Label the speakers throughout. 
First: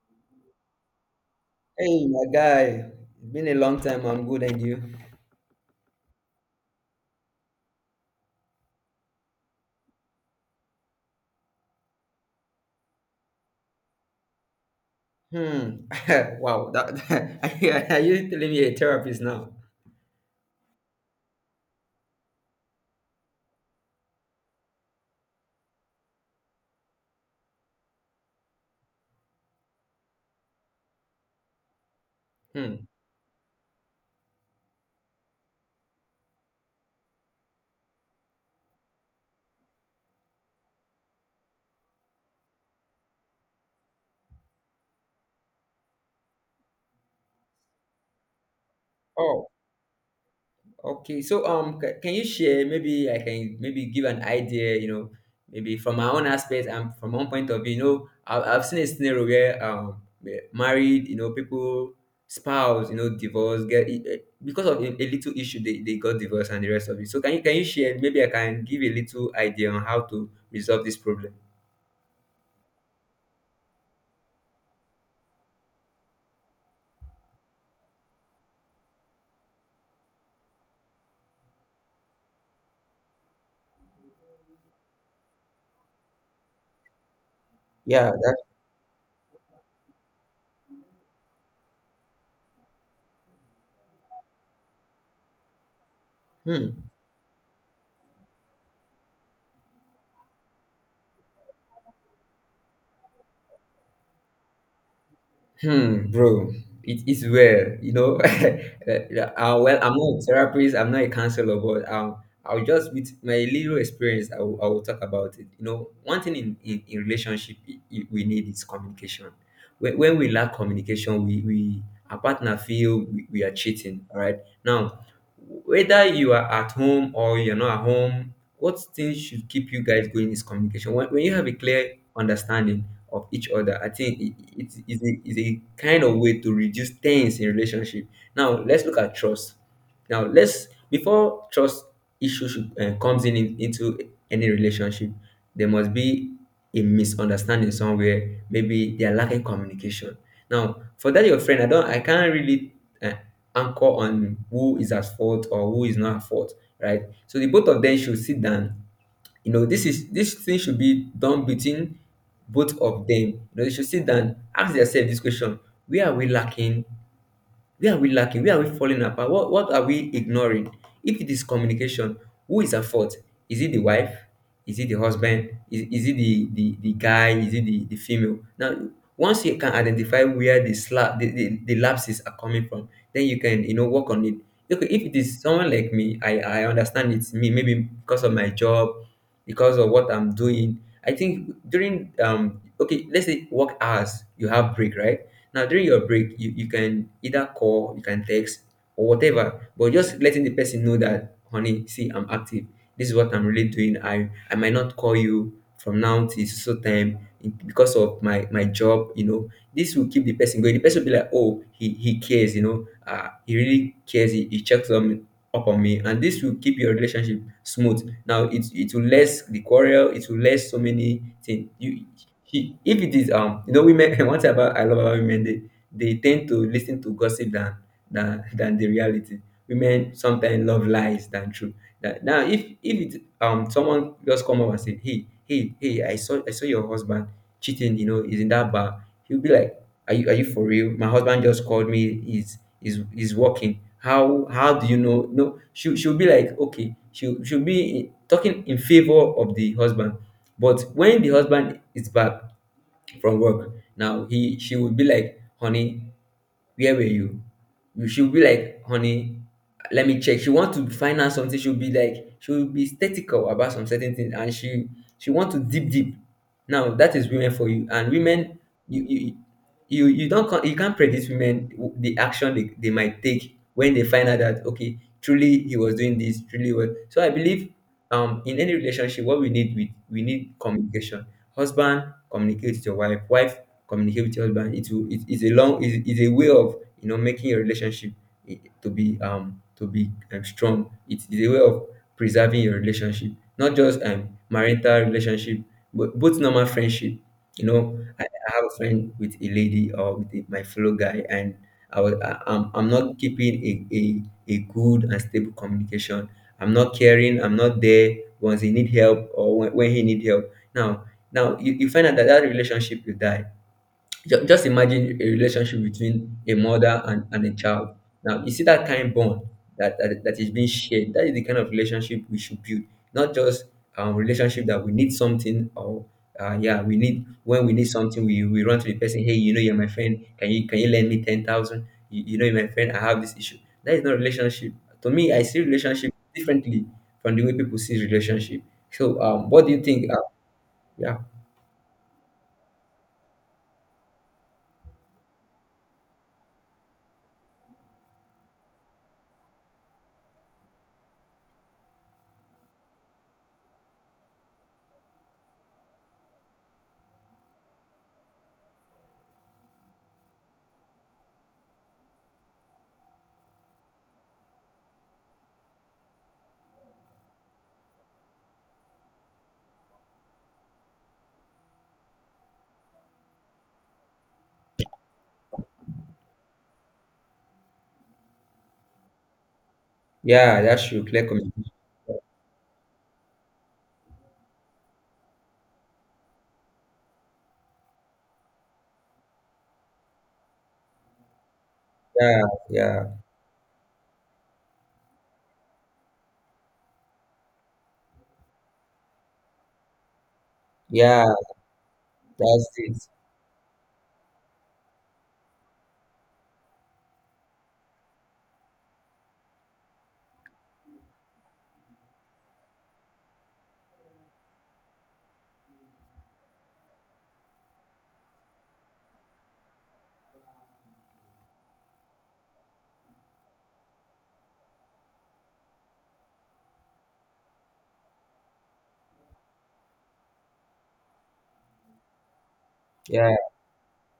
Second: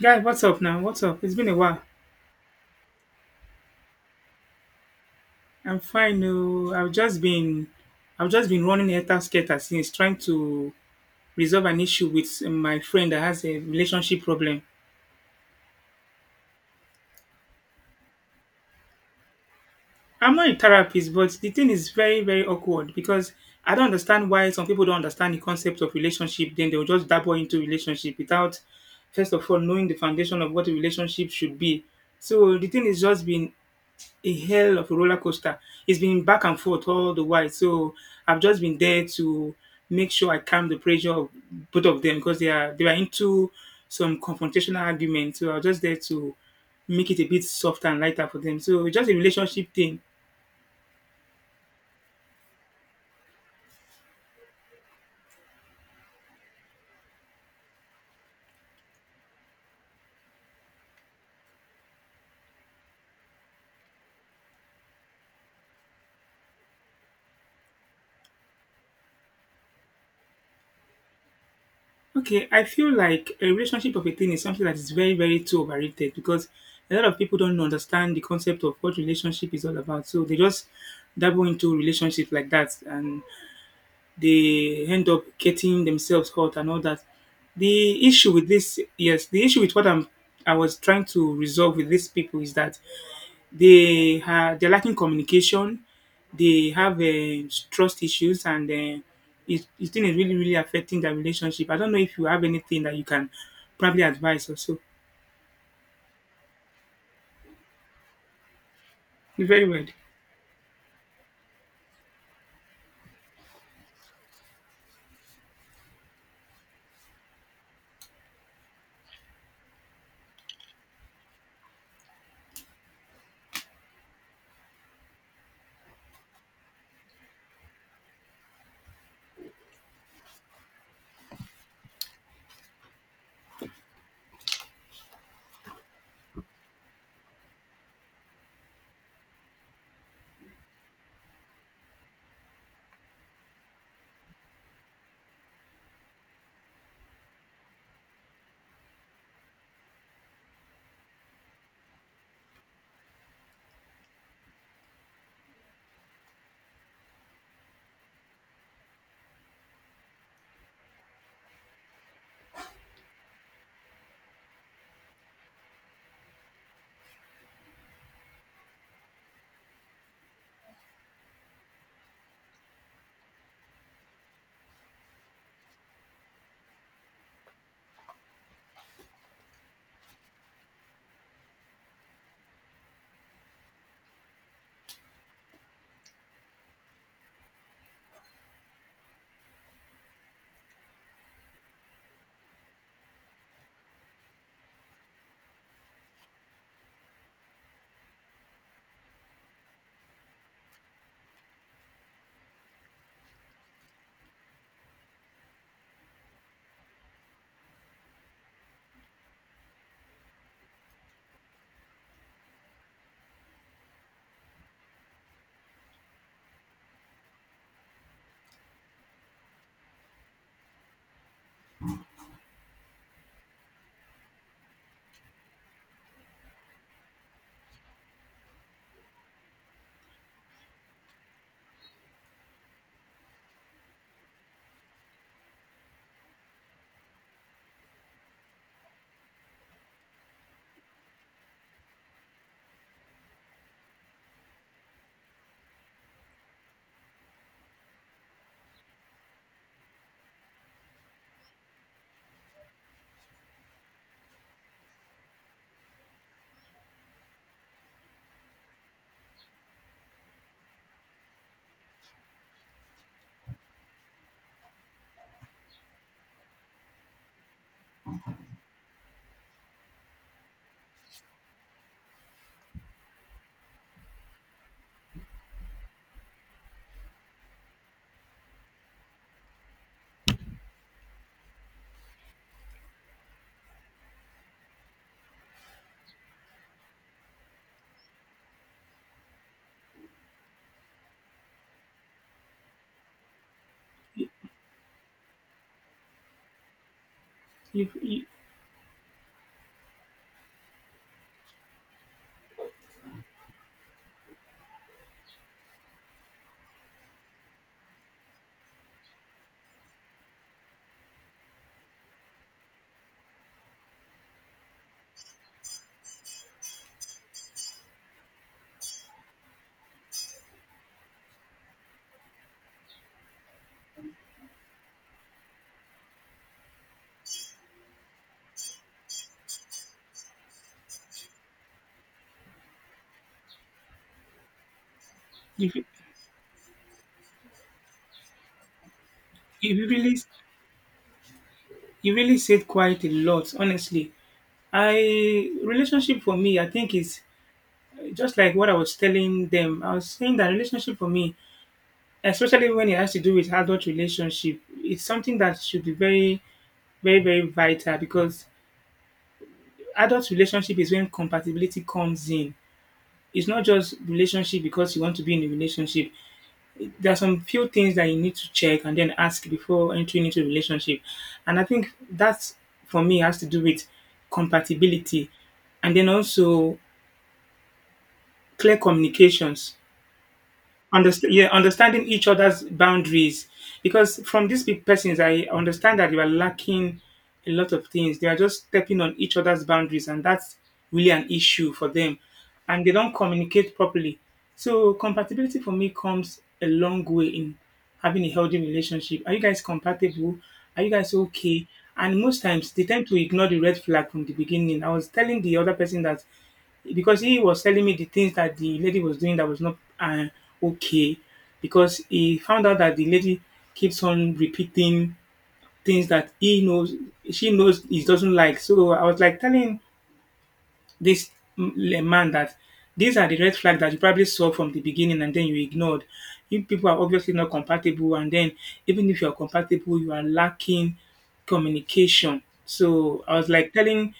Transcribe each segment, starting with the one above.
Speaker 1: Guy, what's up now? What's up? It's been a while.
Speaker 2: Hey, my guy, it's been a long time. I'm good, and you?
Speaker 1: I'm fine. No, I've just been running helter skelter since trying to resolve an issue with my friend that has a relationship problem.
Speaker 2: Hmm. Wow. That are you telling me a therapist now?
Speaker 1: I'm not a therapist, but the thing is very, very awkward because I don't understand why some people don't understand the concept of relationship. Then they'll just dabble into relationship without, first of all, knowing the foundation of what a relationship should be. So the
Speaker 2: Hmm.
Speaker 1: thing is just been a hell of a roller coaster. It's been back and forth all the while. So I've just been there to make sure I calm the pressure of both of them because they were into some confrontational argument. So I was just there to make it a bit softer and lighter for them. So it's just a
Speaker 2: Oh.
Speaker 1: relationship thing.
Speaker 2: Okay. So, can you share? Maybe I can maybe give an idea. Maybe from my own aspect and from my own point of view. I've seen a scenario where married, people, spouse, divorce, get because of a little issue they got divorced and the rest of it. So, can you share? Maybe I can give a little idea on how to resolve this problem.
Speaker 1: Okay, I feel like a relationship of a thing is something that is very, very too overrated because a lot of people don't understand the concept of what relationship is all about. So they just dabble into relationship like that and they end up getting themselves hurt and all that. The
Speaker 2: Yeah,
Speaker 1: issue
Speaker 2: that.
Speaker 1: with this, yes, the issue with what I'm, I was trying to resolve with these people is that they're lacking communication, they
Speaker 2: Hmm,
Speaker 1: have trust issues, and it it thing is really really affecting their relationship. I don't know if you have anything that you can probably advise or so.
Speaker 2: hmm, bro. It is well.
Speaker 1: Very
Speaker 2: Well,
Speaker 1: well.
Speaker 2: I'm not a therapist. I'm not a counselor, but I'll just with my little experience, I will talk about it. One thing in relationship we need is communication. When we lack communication, we our partner feel we are cheating. All right. Now, whether you are at home or you're not at home, what things should keep you guys going is communication. When you have a clear understanding of each other. I think it is a kind of way to reduce tense in relationship. Now let's look at trust. Now let's before trust issue should, comes in into any relationship, there must be a misunderstanding somewhere. Maybe they are lacking communication. Now for that your friend, I can't really uh, anchor on who is at fault or who is not at fault, right? So the both of them should sit down, this thing should be done between both of them. You should sit down, ask yourself this question: where are we lacking? Where are we lacking? Where are we falling apart? What are we ignoring? If it is communication, who is at fault? Is it the wife? Is it the husband? Is it the guy? Is it the female? Now, once you can identify where the lapses are coming from, then you can, work on it. Okay, if it is someone like me, I understand it's me, maybe because of my job, because of what I'm doing. I think during okay, let's say work hours, you have break, right? Now, during your break, you can either call, you can text, or whatever, but just letting the person know that, honey, see, I'm active. This is what I'm really doing. I might not call you from now till so time because of my job. This will keep the person going. The person will be like, oh, he cares. He really cares. He checks on up on me. And this will keep your relationship smooth. Now, it will less the quarrel. It will less so many things. You, he if it is women one thing about I love about women they tend to listen to gossip than the reality. Women sometimes love lies than truth. That. Now, if it someone just come up and say, hey, hey, hey, I saw your husband cheating. You know he's in that bar. He'll be like, are you for real? My husband just called me. He's is working. How do you know? No. She, she'll be like, okay. She, she'll be talking in favor of the husband. But when the husband is back from work, now he she would be like, honey, where were you? You, she'll be like, honey, let me check. She want to find out something. She'll be like, she'll be statical about some certain things, and she want to deep deep. Now that is women for you, and women, you you you don't con- you can't predict women, the action they might take when they find out that okay, truly he was doing this, truly well. So I believe in any relationship, what we need, we need communication. Husband, communicate with your wife. Wife, communicate with your husband. It will it is a long, is a way of, making your relationship, to be strong. It is a way of preserving your relationship, not just
Speaker 1: You
Speaker 2: marital relationship, but both normal friendship.
Speaker 1: you you,
Speaker 2: I have a friend with a lady or with my fellow guy, and I'm not keeping a good and stable communication. I'm not caring. I'm not there once he need help or when he need help. Now, you find out that that relationship will die. Just imagine a relationship between a mother and a child. Now you see that kind bond that is being shared. That is the kind of relationship we should build, not just relationship that we need something or yeah, we need when we need something we run to the person. Hey, you know you're my friend. Can you lend me 10,000? You know you're my friend. I have this issue. That is not relationship. To me, I see
Speaker 1: you,
Speaker 2: relationship differently from the way people see relationship. So, what do you
Speaker 1: you
Speaker 2: think?
Speaker 1: really
Speaker 2: Yeah.
Speaker 1: you really said quite a lot, honestly. I relationship for me, I think is just like what I was telling them, I was saying that relationship for me, especially when it has to do with adult relationship, it's something that should be very, very, very vital because adult relationship is when compatibility comes in. It's not just relationship because you want to be in a relationship. There are some few things that you need to check and then ask before entering into a relationship. And I think that for me has to do with compatibility and then also clear communications.
Speaker 2: Yeah, that's true. Clear
Speaker 1: Understand, yeah,
Speaker 2: communication.
Speaker 1: understanding each other's boundaries. Because from these big persons, I understand that they were lacking a lot of things. They are just stepping on each other's boundaries, and that's really an issue for them.
Speaker 2: Yeah,
Speaker 1: And they
Speaker 2: yeah,
Speaker 1: don't communicate properly. So compatibility for me comes a long way in having a healthy relationship. Are you guys compatible? Are you guys
Speaker 2: yeah.
Speaker 1: okay? And most
Speaker 2: That's
Speaker 1: times they
Speaker 2: it.
Speaker 1: tend to ignore the red flag from the beginning. I was telling the other person that because he was telling me the things that the lady was doing that was not okay because he found out that the lady keeps on repeating things that he knows she knows he doesn't like. So I was like telling this man that these are the red flags that you probably saw from the beginning and then you ignored. You people are obviously not compatible, and then even if you are compatible, you are lacking communication. So I
Speaker 2: Yeah,
Speaker 1: was like telling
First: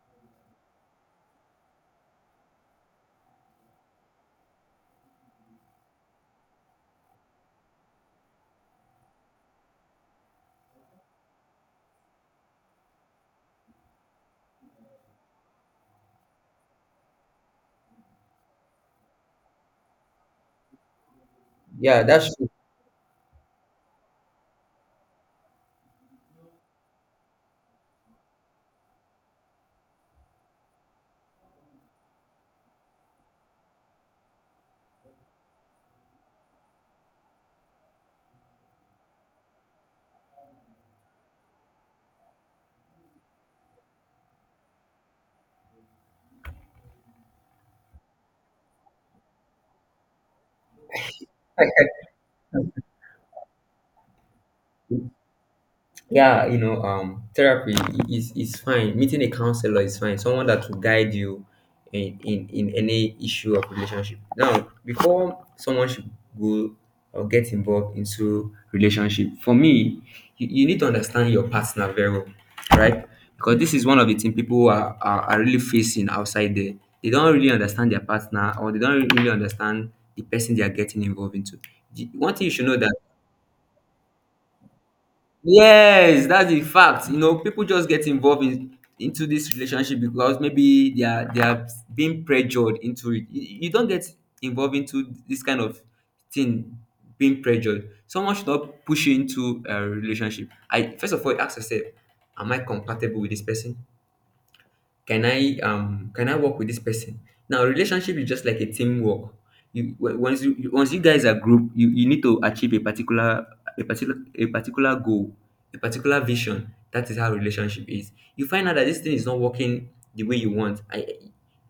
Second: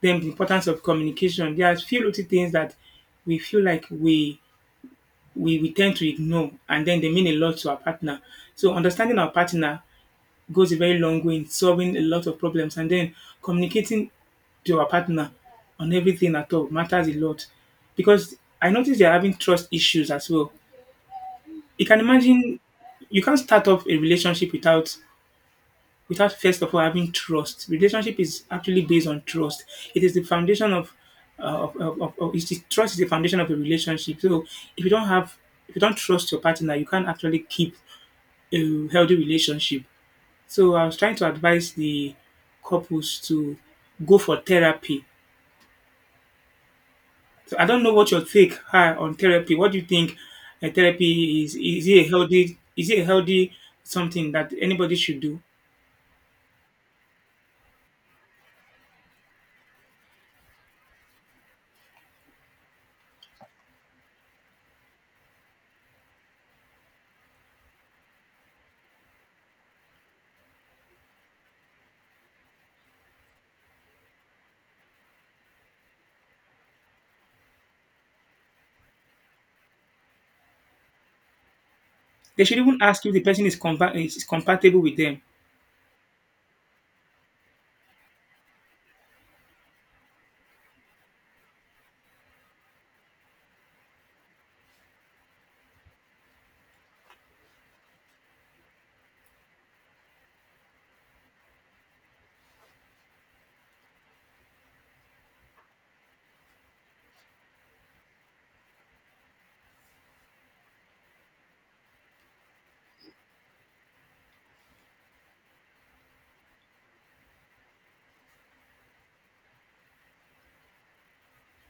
Speaker 1: them the importance of communication. There are few little things that we feel like we tend to ignore and then they mean a lot to our partner. So understanding our partner goes a very long way in solving a lot of problems. And then communicating to your partner on everything at all matters a lot because I noticed they're having trust issues as well. You can
Speaker 2: yeah. That's true.
Speaker 1: imagine you can't start off a relationship without first of all having trust. Relationship is actually based on trust. It is the foundation of trust is the foundation of a relationship. So if you don't have if you don't trust your partner, you can't actually keep a healthy relationship. So I was trying to advise the couples to go for therapy. So I don't know what your take are on therapy. What do you think therapy is? Is it a healthy? Is it a healthy something that anybody should do?
Speaker 2: Yeah. Therapy is fine. Meeting a counselor is fine. Someone that will guide you in any issue of relationship. Now before someone should go or get involved into relationship, for me, you need to understand your partner very well, right? Because this is one of the things people are really facing outside there. They don't really understand their partner or they don't really understand the person they are getting involved into. One
Speaker 1: They
Speaker 2: thing you
Speaker 1: should
Speaker 2: should know
Speaker 1: even
Speaker 2: that.
Speaker 1: ask you if the person is, is compatible with them.
Speaker 2: Yes, that's the fact. People just get involved in into this relationship because maybe they are being pressured into it. You don't get involved into this kind of thing being pressured. Someone should not push you into a relationship. I First of all, ask yourself, am I compatible with this person? Can i work with this person? Now relationship is just like a teamwork. You once once you guys are group, you need to achieve a particular goal, a particular vision. That is how relationship is. You find out that this thing is not working the way you want. I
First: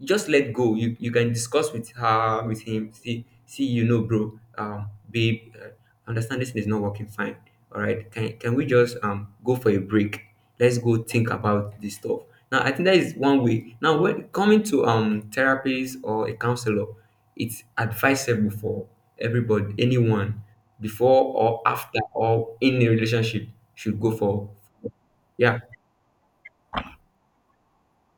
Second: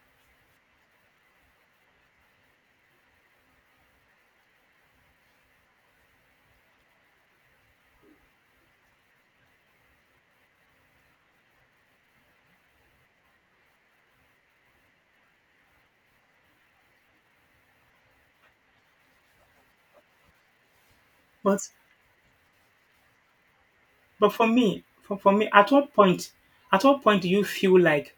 Speaker 2: just let go. You can discuss with her, with him. See see Bro, babe, understand this thing is not working fine. All right, can we just go for a break? Let's go think about this stuff. Now, I think that is one way. Now, when coming to therapist or a counselor, it's advisable for everybody, anyone, before or
Speaker 1: But
Speaker 2: after or in a relationship, should go
Speaker 1: but for
Speaker 2: for.
Speaker 1: me, for, for me,
Speaker 2: Yeah.
Speaker 1: at what point do you feel like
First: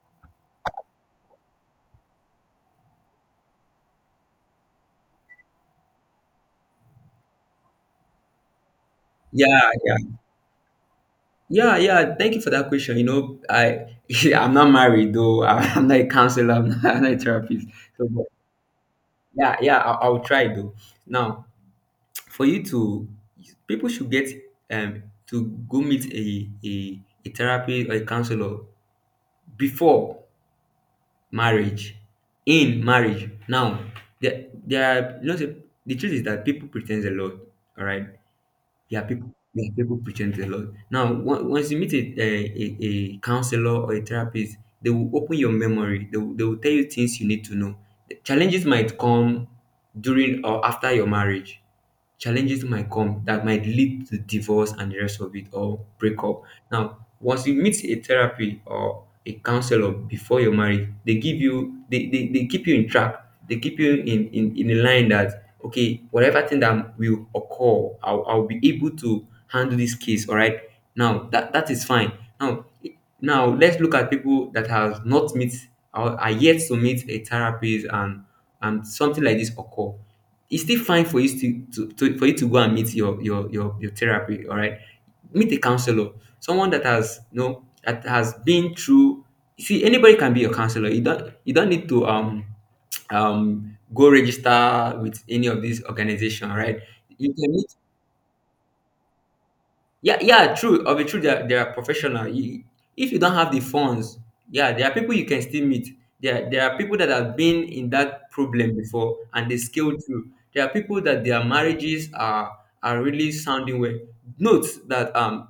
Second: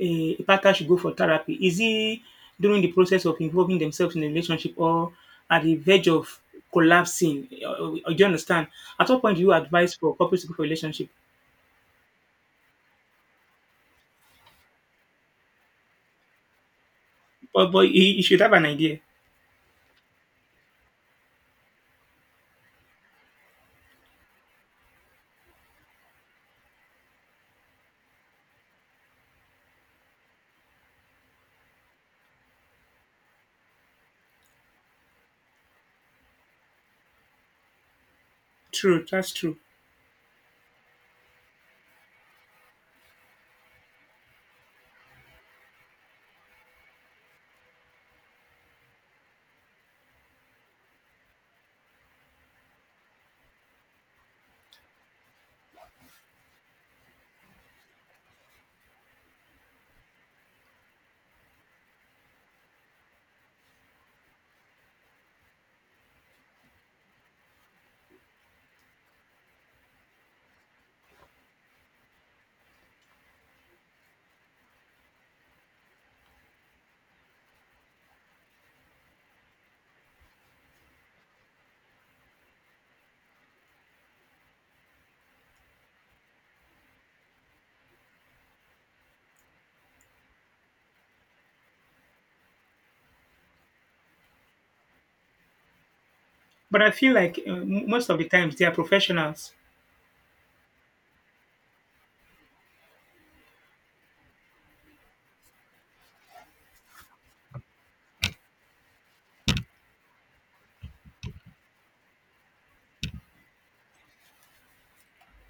Speaker 1: a partner should go for therapy? Is it during the process of involving themselves in a relationship or at the verge of collapsing? Or or do you understand? At what point do you
Speaker 2: Yeah,
Speaker 1: advise
Speaker 2: yeah,
Speaker 1: for couples to go for relationship?
Speaker 2: yeah, yeah. Thank you for that question. I I'm not married though. I'm not a counselor. I'm not, I'm not a therapist.
Speaker 1: But you
Speaker 2: So,
Speaker 1: you
Speaker 2: but
Speaker 1: should have an idea.
Speaker 2: yeah, yeah. I'll try though. Now, for you to people should get um to go meet a therapist or a counselor before marriage, in marriage. Now, there are, say the truth is that people pretend a lot. All right, there
Speaker 1: True,
Speaker 2: are people
Speaker 1: that's true.
Speaker 2: there are people pretend a lot. Now once you meet a counselor or a therapist, they will open your memory. They will tell you things you need to know. The challenges might come during or after your marriage. Challenges might come that might lead to divorce and the rest of it or breakup. Now, once you meet a therapy or a counselor before your marriage, they keep you in track, they keep you in a line that okay, whatever thing that will occur, I'll be able to handle this case, all right. Now that that is fine. Now now let's look at people that have not met or are yet to meet a therapist, and something like this occur. It's still fine for you to for you to go and meet your therapy. All right, meet a counselor, someone that has, that has been through. See, anybody can be your counselor. You don't you don't need to go register with any of these organization, right?
Speaker 1: But I feel
Speaker 2: You
Speaker 1: like
Speaker 2: can meet.
Speaker 1: most of the times they are professionals.
Speaker 2: Yeah, yeah, true. Of mean, true. They are professional. If you don't have the funds, yeah, there are people you can still meet. There are people that have been in that problem before and they scale through. There are people that their marriages are really sounding well. Note that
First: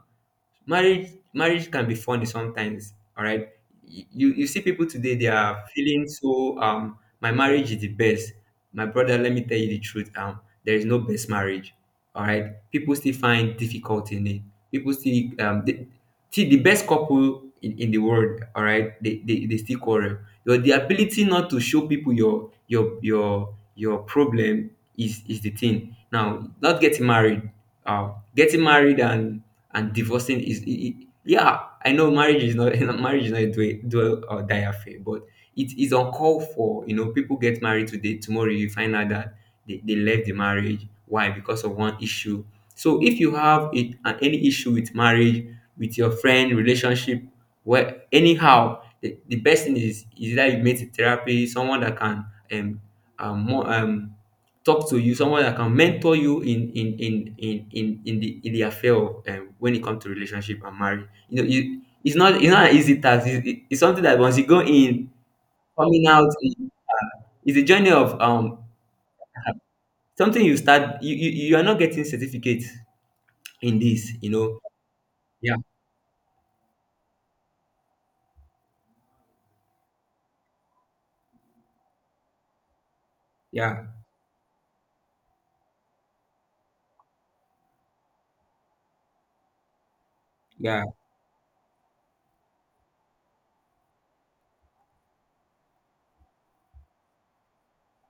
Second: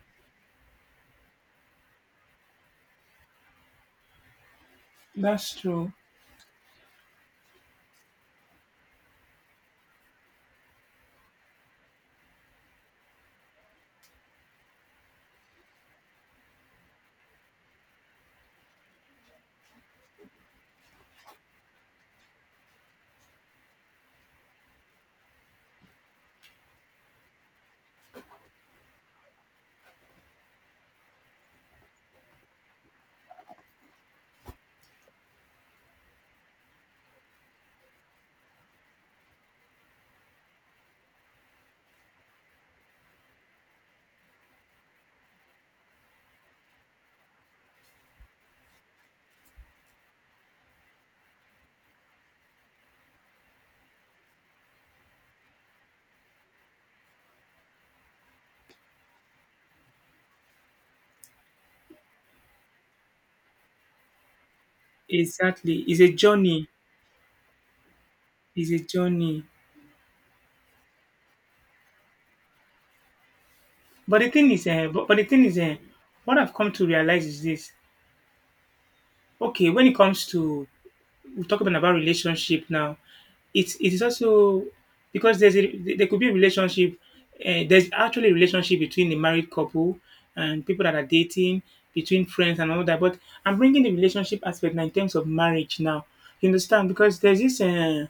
Speaker 2: marriage can be funny sometimes. All right, you see people today they
Speaker 1: That's
Speaker 2: are
Speaker 1: true.
Speaker 2: feeling so, my marriage is the best. My brother, let me tell you the truth. There is no best marriage, all right, people still find difficult in it, people still, um they, see the best couple in, the world, all right, they still quarrel. Your the ability not to show people your problem is the thing, now not getting married. uh Getting married and divorcing is yeah, I know marriage is not marriage is not a do or die affair, but it is uncalled for. You know, people get married today, tomorrow you find out that they left the marriage. Why? Because of one issue. So if you have it, and any issue with marriage, with your friend relationship, well, anyhow, the best thing is that you meet a therapy, someone that can um, more talk to you, someone that can mentor you in the affair of, when it comes to relationship and marriage. You know, you it's not an easy task. It's something that once you go in,
Speaker 1: Exactly. It's
Speaker 2: coming
Speaker 1: a journey.
Speaker 2: it's a journey of,
Speaker 1: It's a journey.
Speaker 2: something you start. You are not getting certificate in this,
Speaker 1: But
Speaker 2: you
Speaker 1: the thing
Speaker 2: know.
Speaker 1: is, uh, but, but the thing
Speaker 2: Yeah,
Speaker 1: is, what I've come to realize is this. Okay, when it comes to we're talking about relationship now. It
Speaker 2: yeah,
Speaker 1: it is also because there's a there could be a relationship. There's actually a relationship between a married couple and people
Speaker 2: yeah.
Speaker 1: that are dating, between friends and all that. But I'm bringing the relationship aspect now in terms of marriage now. You understand? Because there's this,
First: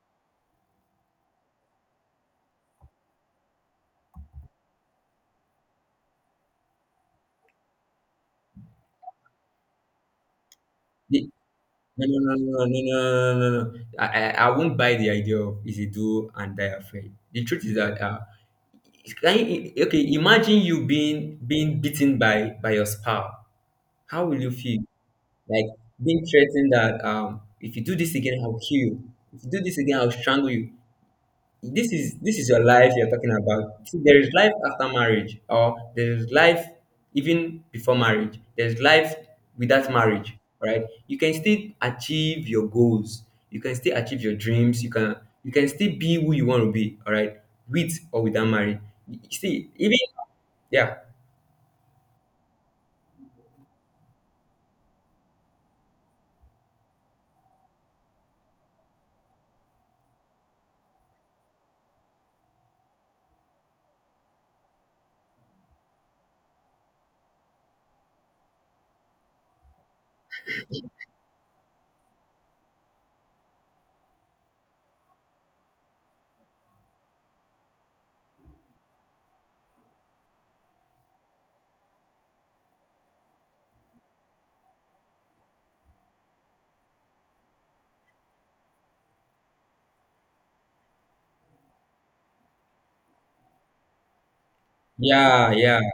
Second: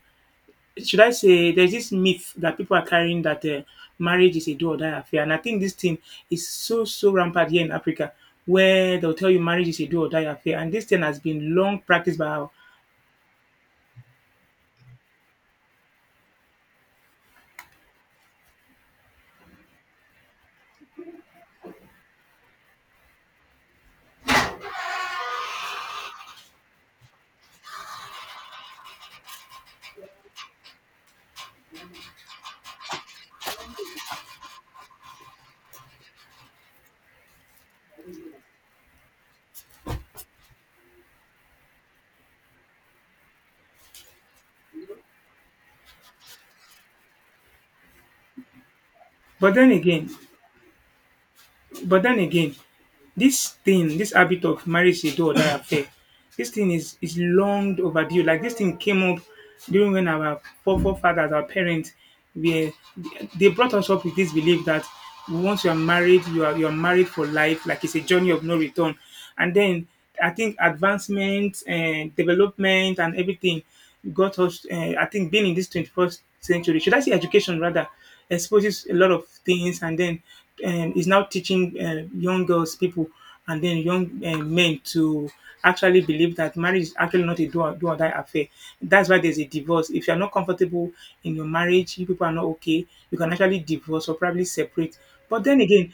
Speaker 1: should I say, there's this myth that people are carrying that marriage is a do or die affair. And I think this thing is so, so rampant here in Africa where they'll tell you marriage is a do or die affair. And this thing has
Speaker 2: The-
Speaker 1: been long
Speaker 2: no, no,
Speaker 1: practiced by
Speaker 2: no,
Speaker 1: our.
Speaker 2: no, no, no, no, no, no. I won't buy the idea of easy do and die afraid. The truth is that, can you, okay, imagine you being beaten by your spouse. How will you feel? Like being threatened that, um, if you do this again, I'll kill you. If you do this again, I'll strangle you. This is your life you're talking about. See, there is life after marriage, or there is life even before marriage. There's life without marriage, right? You can still achieve your goals. You can still achieve your dreams. You can still be who you want to be, all right, with or without marriage.
Speaker 1: But
Speaker 2: See,
Speaker 1: then
Speaker 2: even
Speaker 1: again,
Speaker 2: yeah.
Speaker 1: but then again, this thing, this habit of marriage is a do or die affair, this thing is long overdue. Like this thing came up during when our forefathers, our parents, were they brought us up with this belief that once you are married for life. Like it's a journey of no return. And then I think advancement and development and everything got us. I think being in this 21st century, should I say education rather, exposes a lot of things, and then is now teaching young girls, people, and then young men to actually believe that marriage is actually not a do or die affair. That's why there's a divorce. If you're not comfortable in your marriage, you people are not okay, you can actually divorce or probably separate. But
Speaker 2: Yeah,
Speaker 1: then
Speaker 2: yeah.
Speaker 1: again,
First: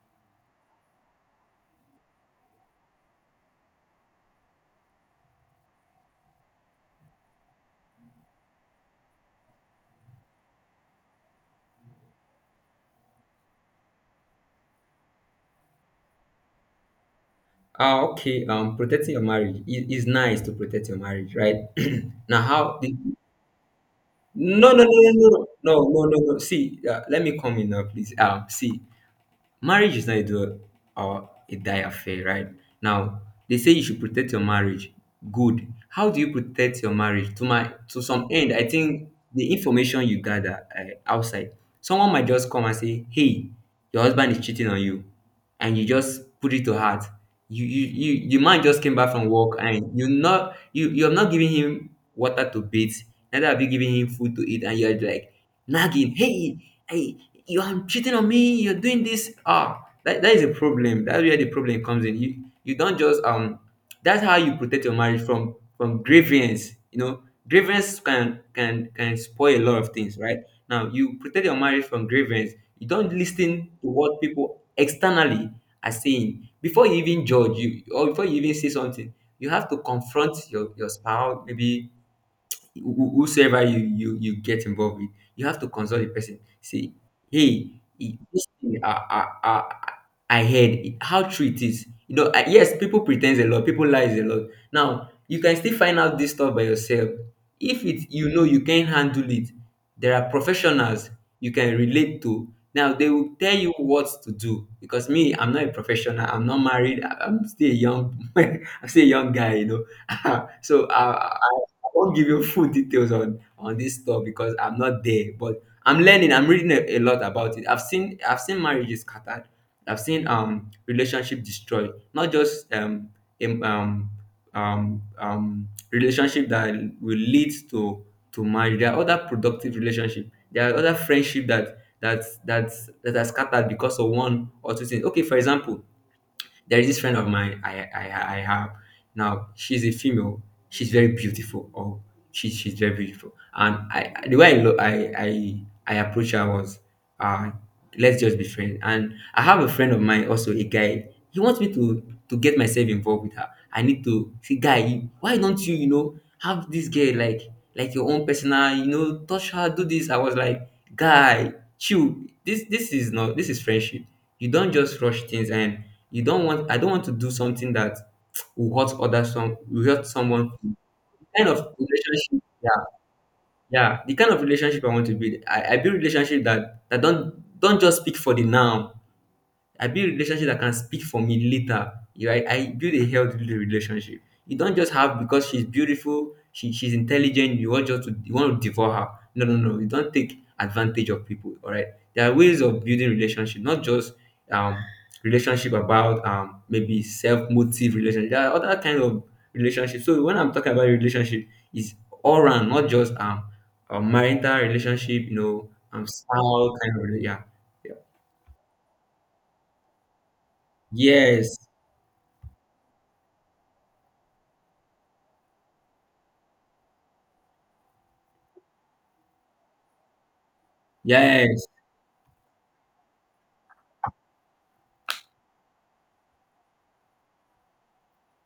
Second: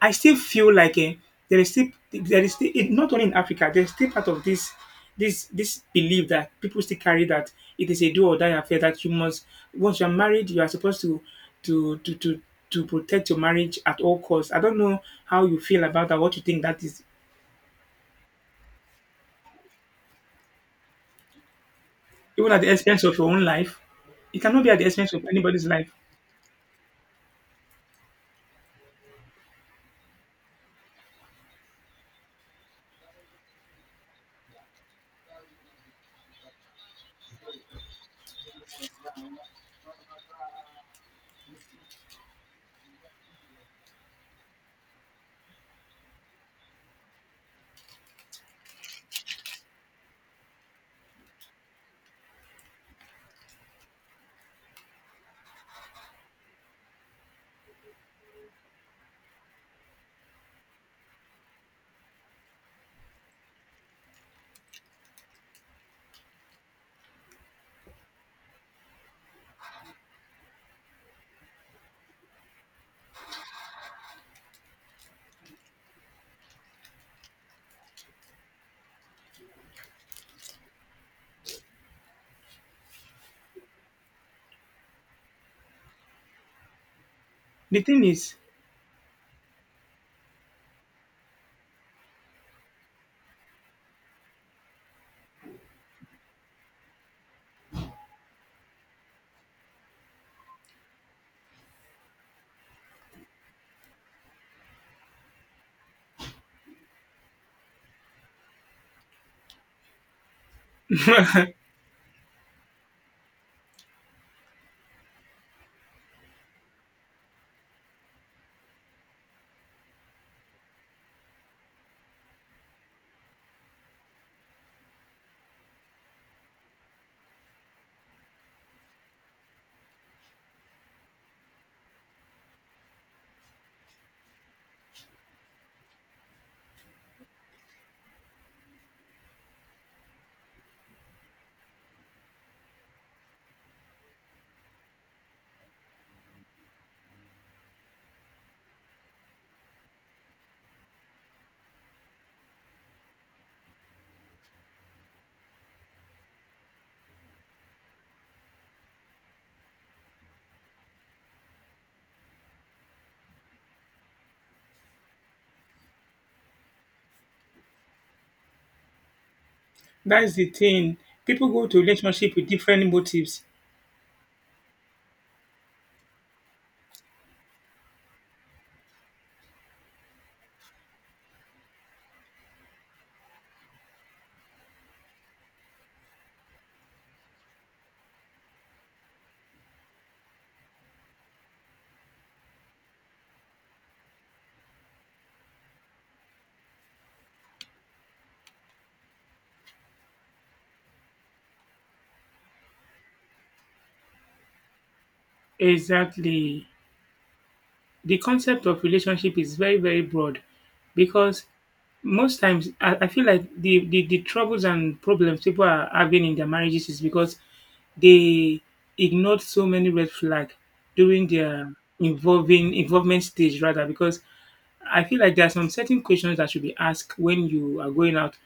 Speaker 1: I still feel like there is still it, not only in Africa there is still part of this this this belief that people still carry that it is a do or die affair that you must once you are married you are supposed to to to to to protect your marriage at all costs. I don't know how you feel about that. What you think that is,
Speaker 2: Ah, okay. Protecting your marriage is nice, to protect your marriage, right? Now,
Speaker 1: even at the
Speaker 2: how the
Speaker 1: expense of your own life, it cannot be
Speaker 2: No,
Speaker 1: at
Speaker 2: no, no,
Speaker 1: the expense of
Speaker 2: no,
Speaker 1: anybody's
Speaker 2: no, no, no,
Speaker 1: life.
Speaker 2: no, no. No. See, let me come in now, please. See, marriage is not a do or a die affair, right? Now they say you should protect your marriage. Good. How do you protect your marriage? To some end, I think the information you gather, outside, someone might just come and say, "Hey, your husband is cheating on you," and you just put it to heart. You you you The man just came back from work and you have not given him water to bathe, neither have you given him food to eat, and you're like nagging, "Hey, I you are cheating on me, you're doing this, ah that," that is a problem. That's where the problem comes in. You don't just, that's how you protect your marriage from grievance, you know. Grievance can can spoil a lot of things, right? Now you protect your marriage from grievance. You don't listen to what people externally are saying before you even judge you, or before you even say something. You have to confront your spouse, maybe whosoever you get involved with, you have to consult the person. Say, hey,
Speaker 1: The thing is,
Speaker 2: this thing I heard, how true it is. You know, I, yes, people pretend a lot, people lies a lot. Now you can still find out this stuff by yourself. If it, you know, you can handle it, there are professionals you can relate to. Now they will tell you what to do, because me, I'm not a professional. I'm not married. I'm still a young, I'm still a young guy, you know. So, I won't give you full details on this stuff because I'm not there. But I'm learning. I'm reading a lot about it. I've seen marriages scattered. I've seen, relationship destroyed. Not just im- um relationship that will lead to marriage. There are other productive relationship. There are other friendship that are scattered because of one or two things. Okay, for example, there is this friend of mine I have now. She's a female. She's very beautiful. Oh, she's very beautiful. And the way I look, I approached her was, uh, let's just be friends. And I have a friend of mine also, a guy. He wants me to get myself involved with her. I need to see, guy. Why don't you, you know, have this girl like your own personal, you know, touch her, do this. I was like, guy, chill. This is friendship. You don't just rush things and you don't want I don't want to do something that will hurt other some will hurt
Speaker 1: that's the
Speaker 2: someone. The
Speaker 1: thing.
Speaker 2: kind
Speaker 1: People go
Speaker 2: of
Speaker 1: to relationship
Speaker 2: relationship,
Speaker 1: with
Speaker 2: yeah,
Speaker 1: different motives.
Speaker 2: yeah. The kind of relationship I want to build. I build relationship that don't just speak for the now. I build relationship that can speak for me later. You right? I build a healthy relationship. You don't just have because she's beautiful, she's intelligent, you want just to, you want to devour her. No, no, no. You don't take advantage of people. All right. There are ways of building relationship, not just, um relationship about, maybe self-motive relationship. There are other kind of relationship. So when I'm talking about relationship, it's all around, not just, a marital relationship, you know,
Speaker 1: Exactly.
Speaker 2: style kind of, yeah. Yeah.
Speaker 1: The concept of relationship is very very broad because
Speaker 2: Yes,
Speaker 1: most times I feel like the troubles and problems people are having in their marriages is because they ignored so many red flags during
Speaker 2: yes,
Speaker 1: their involving involvement stage rather because I feel like there are some certain questions that should be asked when you are going out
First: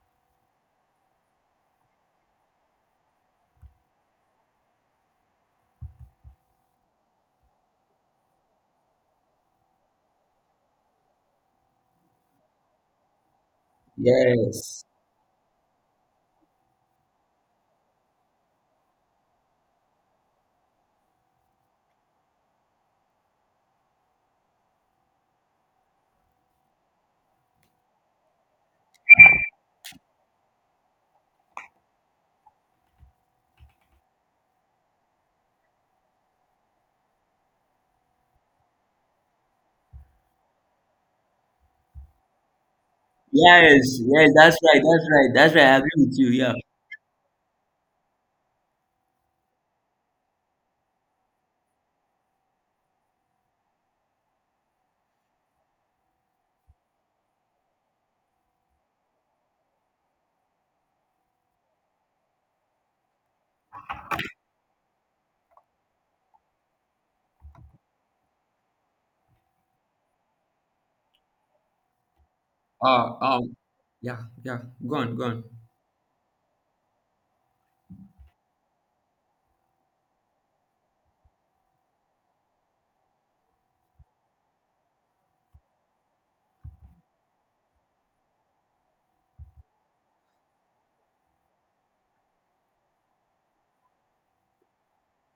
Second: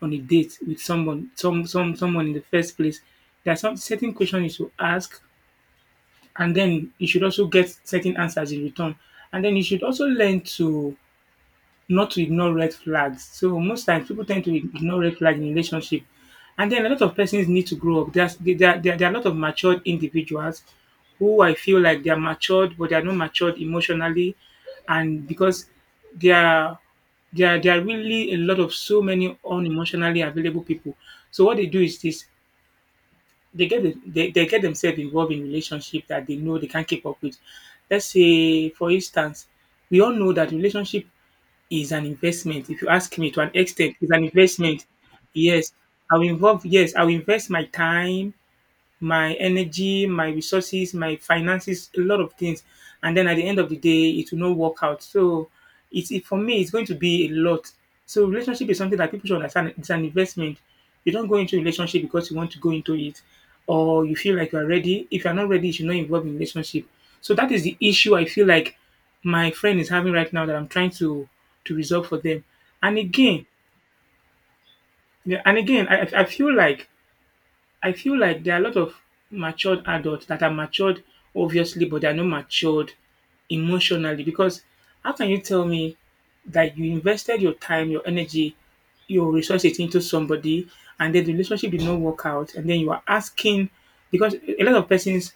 Speaker 1: on a date with someone, someone in the first place. There are some certain questions you should ask and then you should also get certain answers in return. And then you should also learn to not to ignore red flags. So most times people tend to
Speaker 2: yes,
Speaker 1: ignore red flags in relationship. And then a lot of persons need to grow up. There are a lot of matured individuals who I feel like they are matured, but they are not matured emotionally, and because there are there are really a lot of so many unemotionally available people. So what they do is this: they get themselves involved in relationship that they know they can't keep up with. Let's say, for instance, we all know that relationship is an investment. If you ask me, to an extent,
Speaker 2: yes,
Speaker 1: it's an
Speaker 2: yes. That's right.
Speaker 1: investment.
Speaker 2: That's right. That's right.
Speaker 1: Yes,
Speaker 2: I agree with
Speaker 1: I'll
Speaker 2: you. Yeah.
Speaker 1: involve. Yes, I'll invest my time my energy, my resources, my finances, a lot of things. And then at the end of the day, it will not work out. So it's it, for me, it's going to be a lot. So relationship is something that people should understand. It's an investment. You don't go into a relationship because you want to go into it, or you feel like you are ready. If you are not ready, you should not involve in relationship. So that is the issue I feel like my friend is having right now that I'm trying to resolve for them. And
Speaker 2: Uh,
Speaker 1: again,
Speaker 2: um. Yeah. Yeah. Go on. Go
Speaker 1: yeah,
Speaker 2: on.
Speaker 1: and again, I feel like I feel like there are a lot of matured adults that are matured obviously, but they are not matured emotionally. Because how can you tell me that you invested your time, your energy, your resources into somebody and then the relationship did not work out, and then you are asking? Because a lot of persons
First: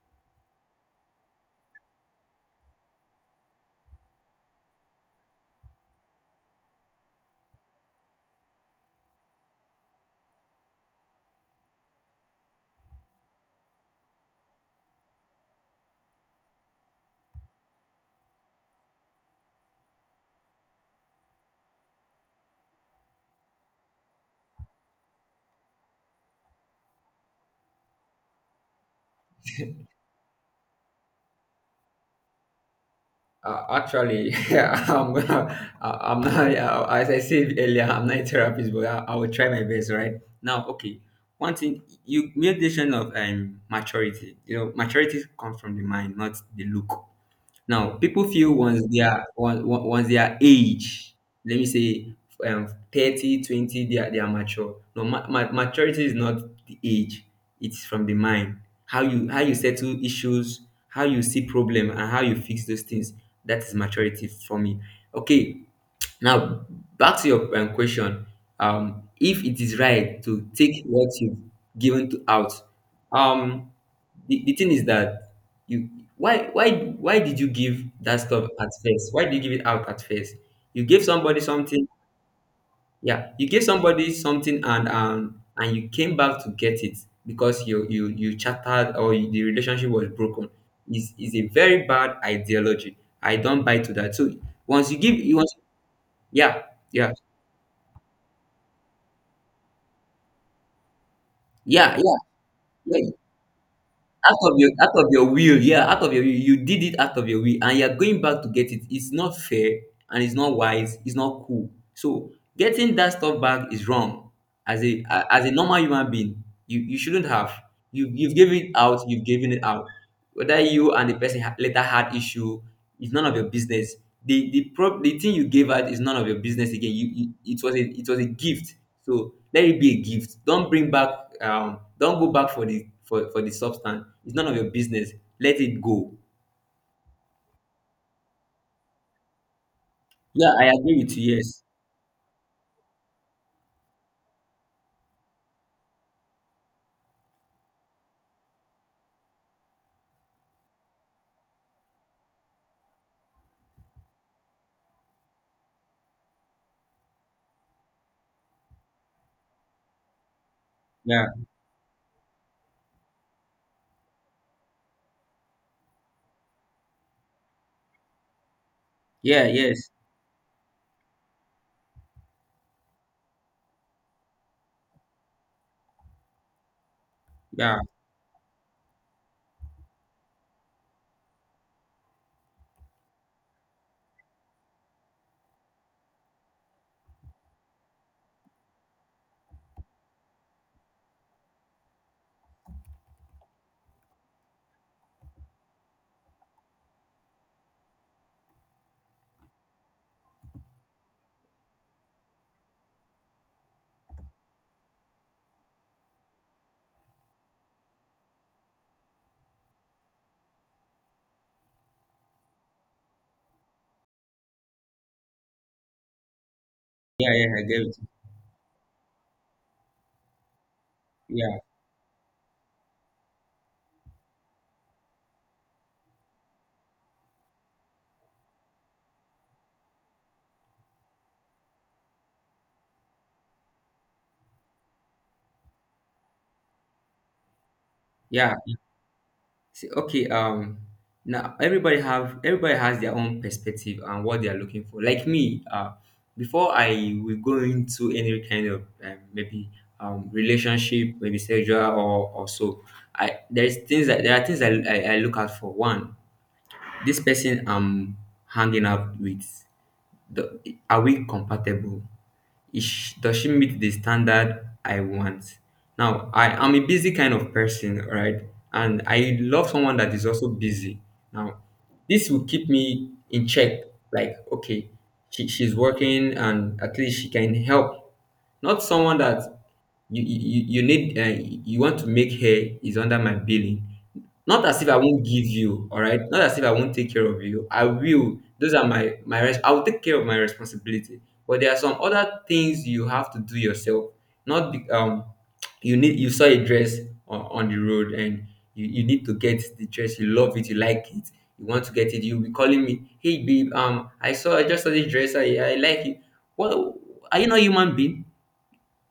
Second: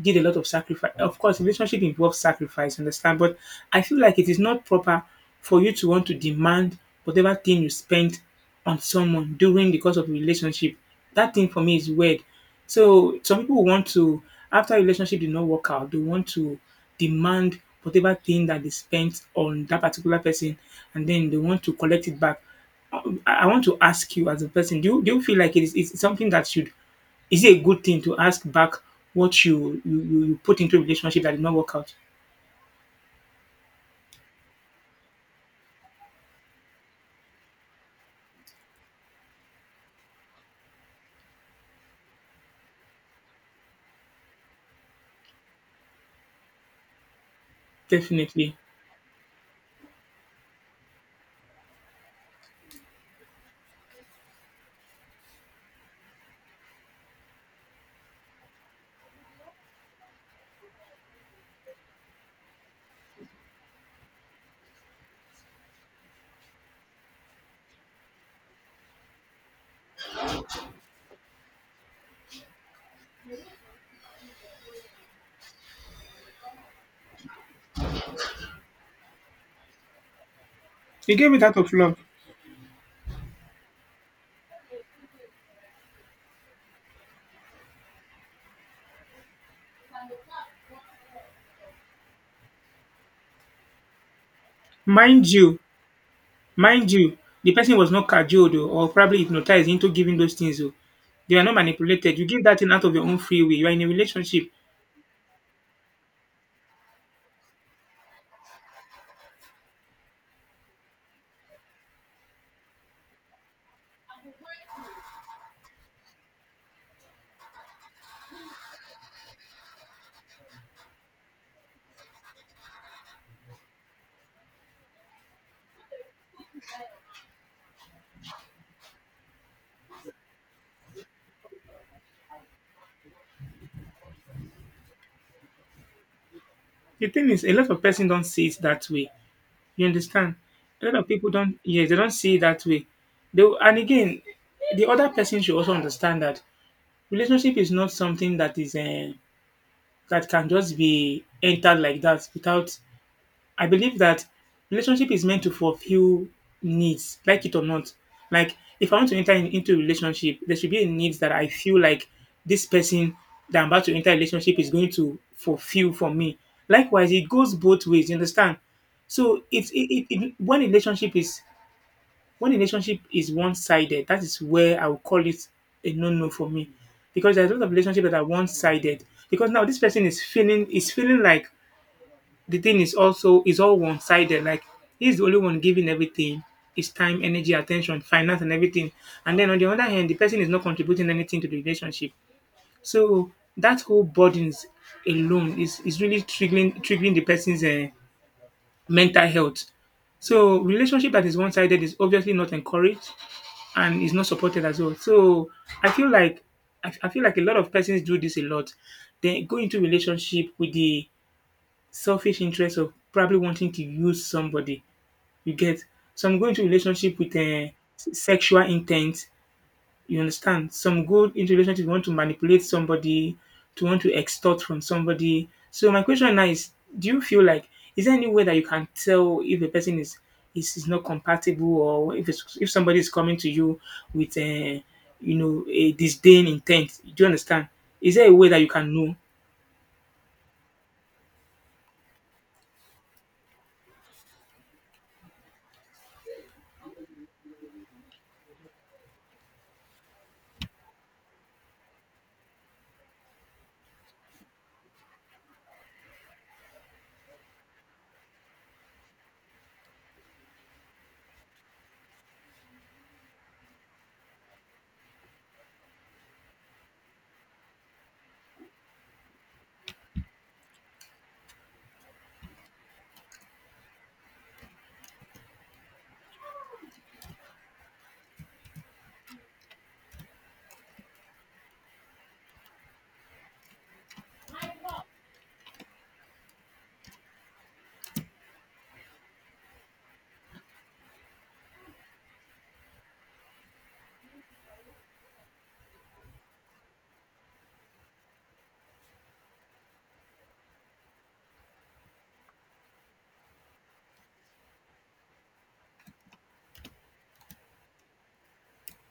Speaker 1: did a lot of sacrifice. Of course, relationship involves sacrifice, understand? But I feel like it is not proper for you to want to demand whatever thing you spent on someone during the course of a relationship. That thing for me is weird. So some people want to, after a relationship did not work out, they want to demand whatever thing that they spent on that particular person and then they want to collect it back. I want to ask you as a person, do you feel like it is it's something that should, is it a good thing to ask back what you put into a relationship that did not work out?
Speaker 2: Actually, yeah, I'm not, yeah, as I said earlier, I'm not a therapist, but I will try my best, right? Now, okay, one thing, you made mention of, maturity. You know, maturity comes from the mind, not the look. Now, people feel
Speaker 1: Definitely.
Speaker 2: once they are once they are age, let me say, um, 30, 20, they are mature. No, maturity is not the age; it's from the mind. How you settle issues, how you see problem, and how you fix those things. That is maturity for me. Okay, now back to your, question. If it is right to take what you've given to out, um, the, thing is that you, why why why did you give that stuff at first? Why did you give it out at first? You gave
Speaker 1: You gave
Speaker 2: somebody
Speaker 1: it out of
Speaker 2: something.
Speaker 1: love.
Speaker 2: Yeah, you gave somebody something, and, and you came back to get it because you chattered, the relationship was broken. Is a very bad ideology. I don't buy to that. So once you give,
Speaker 1: Mind
Speaker 2: you once
Speaker 1: you,
Speaker 2: yeah,
Speaker 1: mind
Speaker 2: yeah,
Speaker 1: you, the person was not cajoled, oh, or probably hypnotized into giving those things. Oh. They were not
Speaker 2: yeah, yeah,
Speaker 1: manipulated. You give that thing out of
Speaker 2: yeah.
Speaker 1: your own free will. You are in a
Speaker 2: Out
Speaker 1: relationship.
Speaker 2: of your, will, yeah, out of your will, you did it out of your will, and you're going back to get it. It's not fair, and it's not wise, it's not cool. So getting that stuff back is wrong. As a as a normal human being, you shouldn't have. You've given it out. You've given it out. Whether you and the person later had issue, it's none of your business. The pro the thing you gave out is none of your business again. You It was a, it was a gift. So let it be a gift. Don't bring back, don't go back for for the substance. It's none of your business. Let it go.
Speaker 1: The thing is, a lot of person don't see it that way. You understand?
Speaker 2: Yeah, I
Speaker 1: A lot
Speaker 2: agree
Speaker 1: of
Speaker 2: with
Speaker 1: people
Speaker 2: you.
Speaker 1: don't.
Speaker 2: Yes.
Speaker 1: Yes, they don't see it that way. They will- and again, the other person should also understand that relationship is not something that is. That can just be entered like that without, I believe that relationship is meant to fulfill needs, like it or not. Like if I want to enter in- into a relationship, there should be a need that
Speaker 2: Yeah,
Speaker 1: I feel like this person that I'm about to enter a relationship is going to fulfill for me. Likewise, it goes both ways, you understand? So
Speaker 2: yeah,
Speaker 1: it's it,
Speaker 2: yes,
Speaker 1: it, it when a relationship is, when a relationship is one-sided, that is where I would call it a no-no for me. Because there's a lot of
Speaker 2: yeah,
Speaker 1: relationships that are one-sided. Because now this person is feeling, is feeling like the thing is also is all one-sided. Like he's the only one giving everything, his time, energy, attention, finance, and everything. And then on the other hand, the person is not contributing anything to the relationship. So that whole burdens alone is really triggering the person's mental health. So relationship that is one-sided is obviously not encouraged and it's not supported as well. So I feel like I feel like a lot of persons do this a lot. They go into relationship with the selfish interest of probably wanting to use somebody. You get, some go into relationship
Speaker 2: yeah,
Speaker 1: with
Speaker 2: yeah, I
Speaker 1: a
Speaker 2: agree with you.
Speaker 1: sexual intent, you understand? Some go into
Speaker 2: Yeah,
Speaker 1: relationship, want to manipulate somebody, to want to extort from somebody. So my question now is, do you feel like is there any way that you can tell if a person is not compatible, or if it's, if somebody is coming to you with a, you know, a disdain intent? Do you understand? Is there a way
Speaker 2: yeah.
Speaker 1: that you can know?
Speaker 2: See, okay, now everybody have, everybody has their own perspective and what they are looking for. Like me, before I will go into any kind of, maybe relationship, maybe sexual or so, I there's things that there are things I look out for. One, this person I'm hanging out with, the, are we compatible? Is she, does she meet the standard I want? Now, I am a busy kind of person, right? And I love someone that is also busy. Now, this will keep me in check. Like, okay, she's working and at least she can help. Not someone that you need, you want to make her is under my billing, not as if I won't give you, all right? Not as if I won't take care of you. I will. Those are I will take care of my responsibility. But there are some other things you have to do yourself. Not be, you need you saw a dress on the road and you need to get the dress. You love it. You like it. You want to get it. You'll be calling me, hey babe. I just saw this dress. I like it. What, are you not a human being?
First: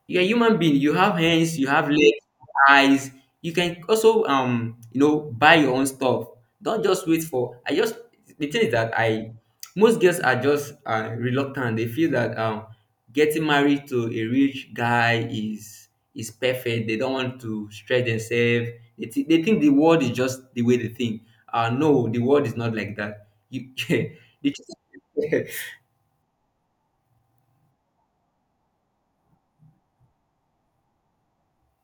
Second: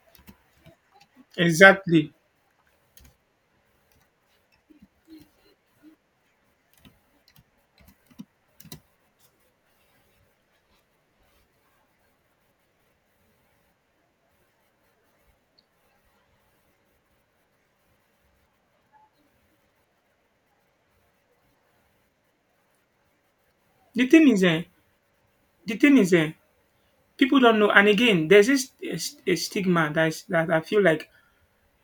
Speaker 2: You're a human being, you have hands, you have
Speaker 1: Exactly.
Speaker 2: legs, eyes. You can also buy your own stuff. Don't just wait for, I just, the thing is that I, most girls are just reluctant. They feel that getting married to a rich guy is perfect. They don't want to stretch themselves. They think the world is just the way they think. No, the world is not like that, you
Speaker 1: The thing is, eh,
Speaker 2: the,
Speaker 1: the thing is, eh, people don't know. And again, there's this eh, a stigma that is, that I feel like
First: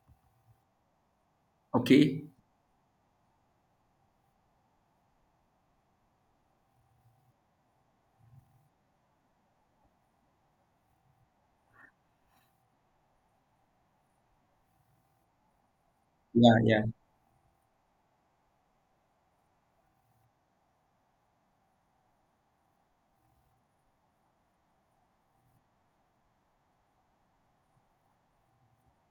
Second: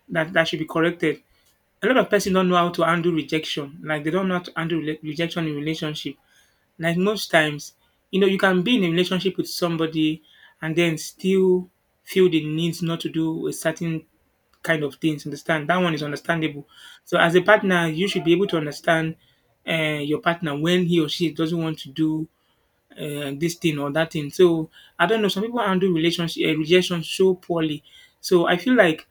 Speaker 1: that that should be corrected. A lot of
Speaker 2: okay.
Speaker 1: person don't know how to handle rejection. Like they don't know how to handle rela- rejection in relationship. Like most times, you know, you can be in a relationship with somebody and then still feel the need not to do a certain kind of things. Understand? That one is
Speaker 2: Yeah,
Speaker 1: understandable.
Speaker 2: yeah.
Speaker 1: So as a partner, you should be able to understand your partner when he or she doesn't want to do this thing or that thing. So I don't know. Some people handle relationship rejection so poorly. So I feel like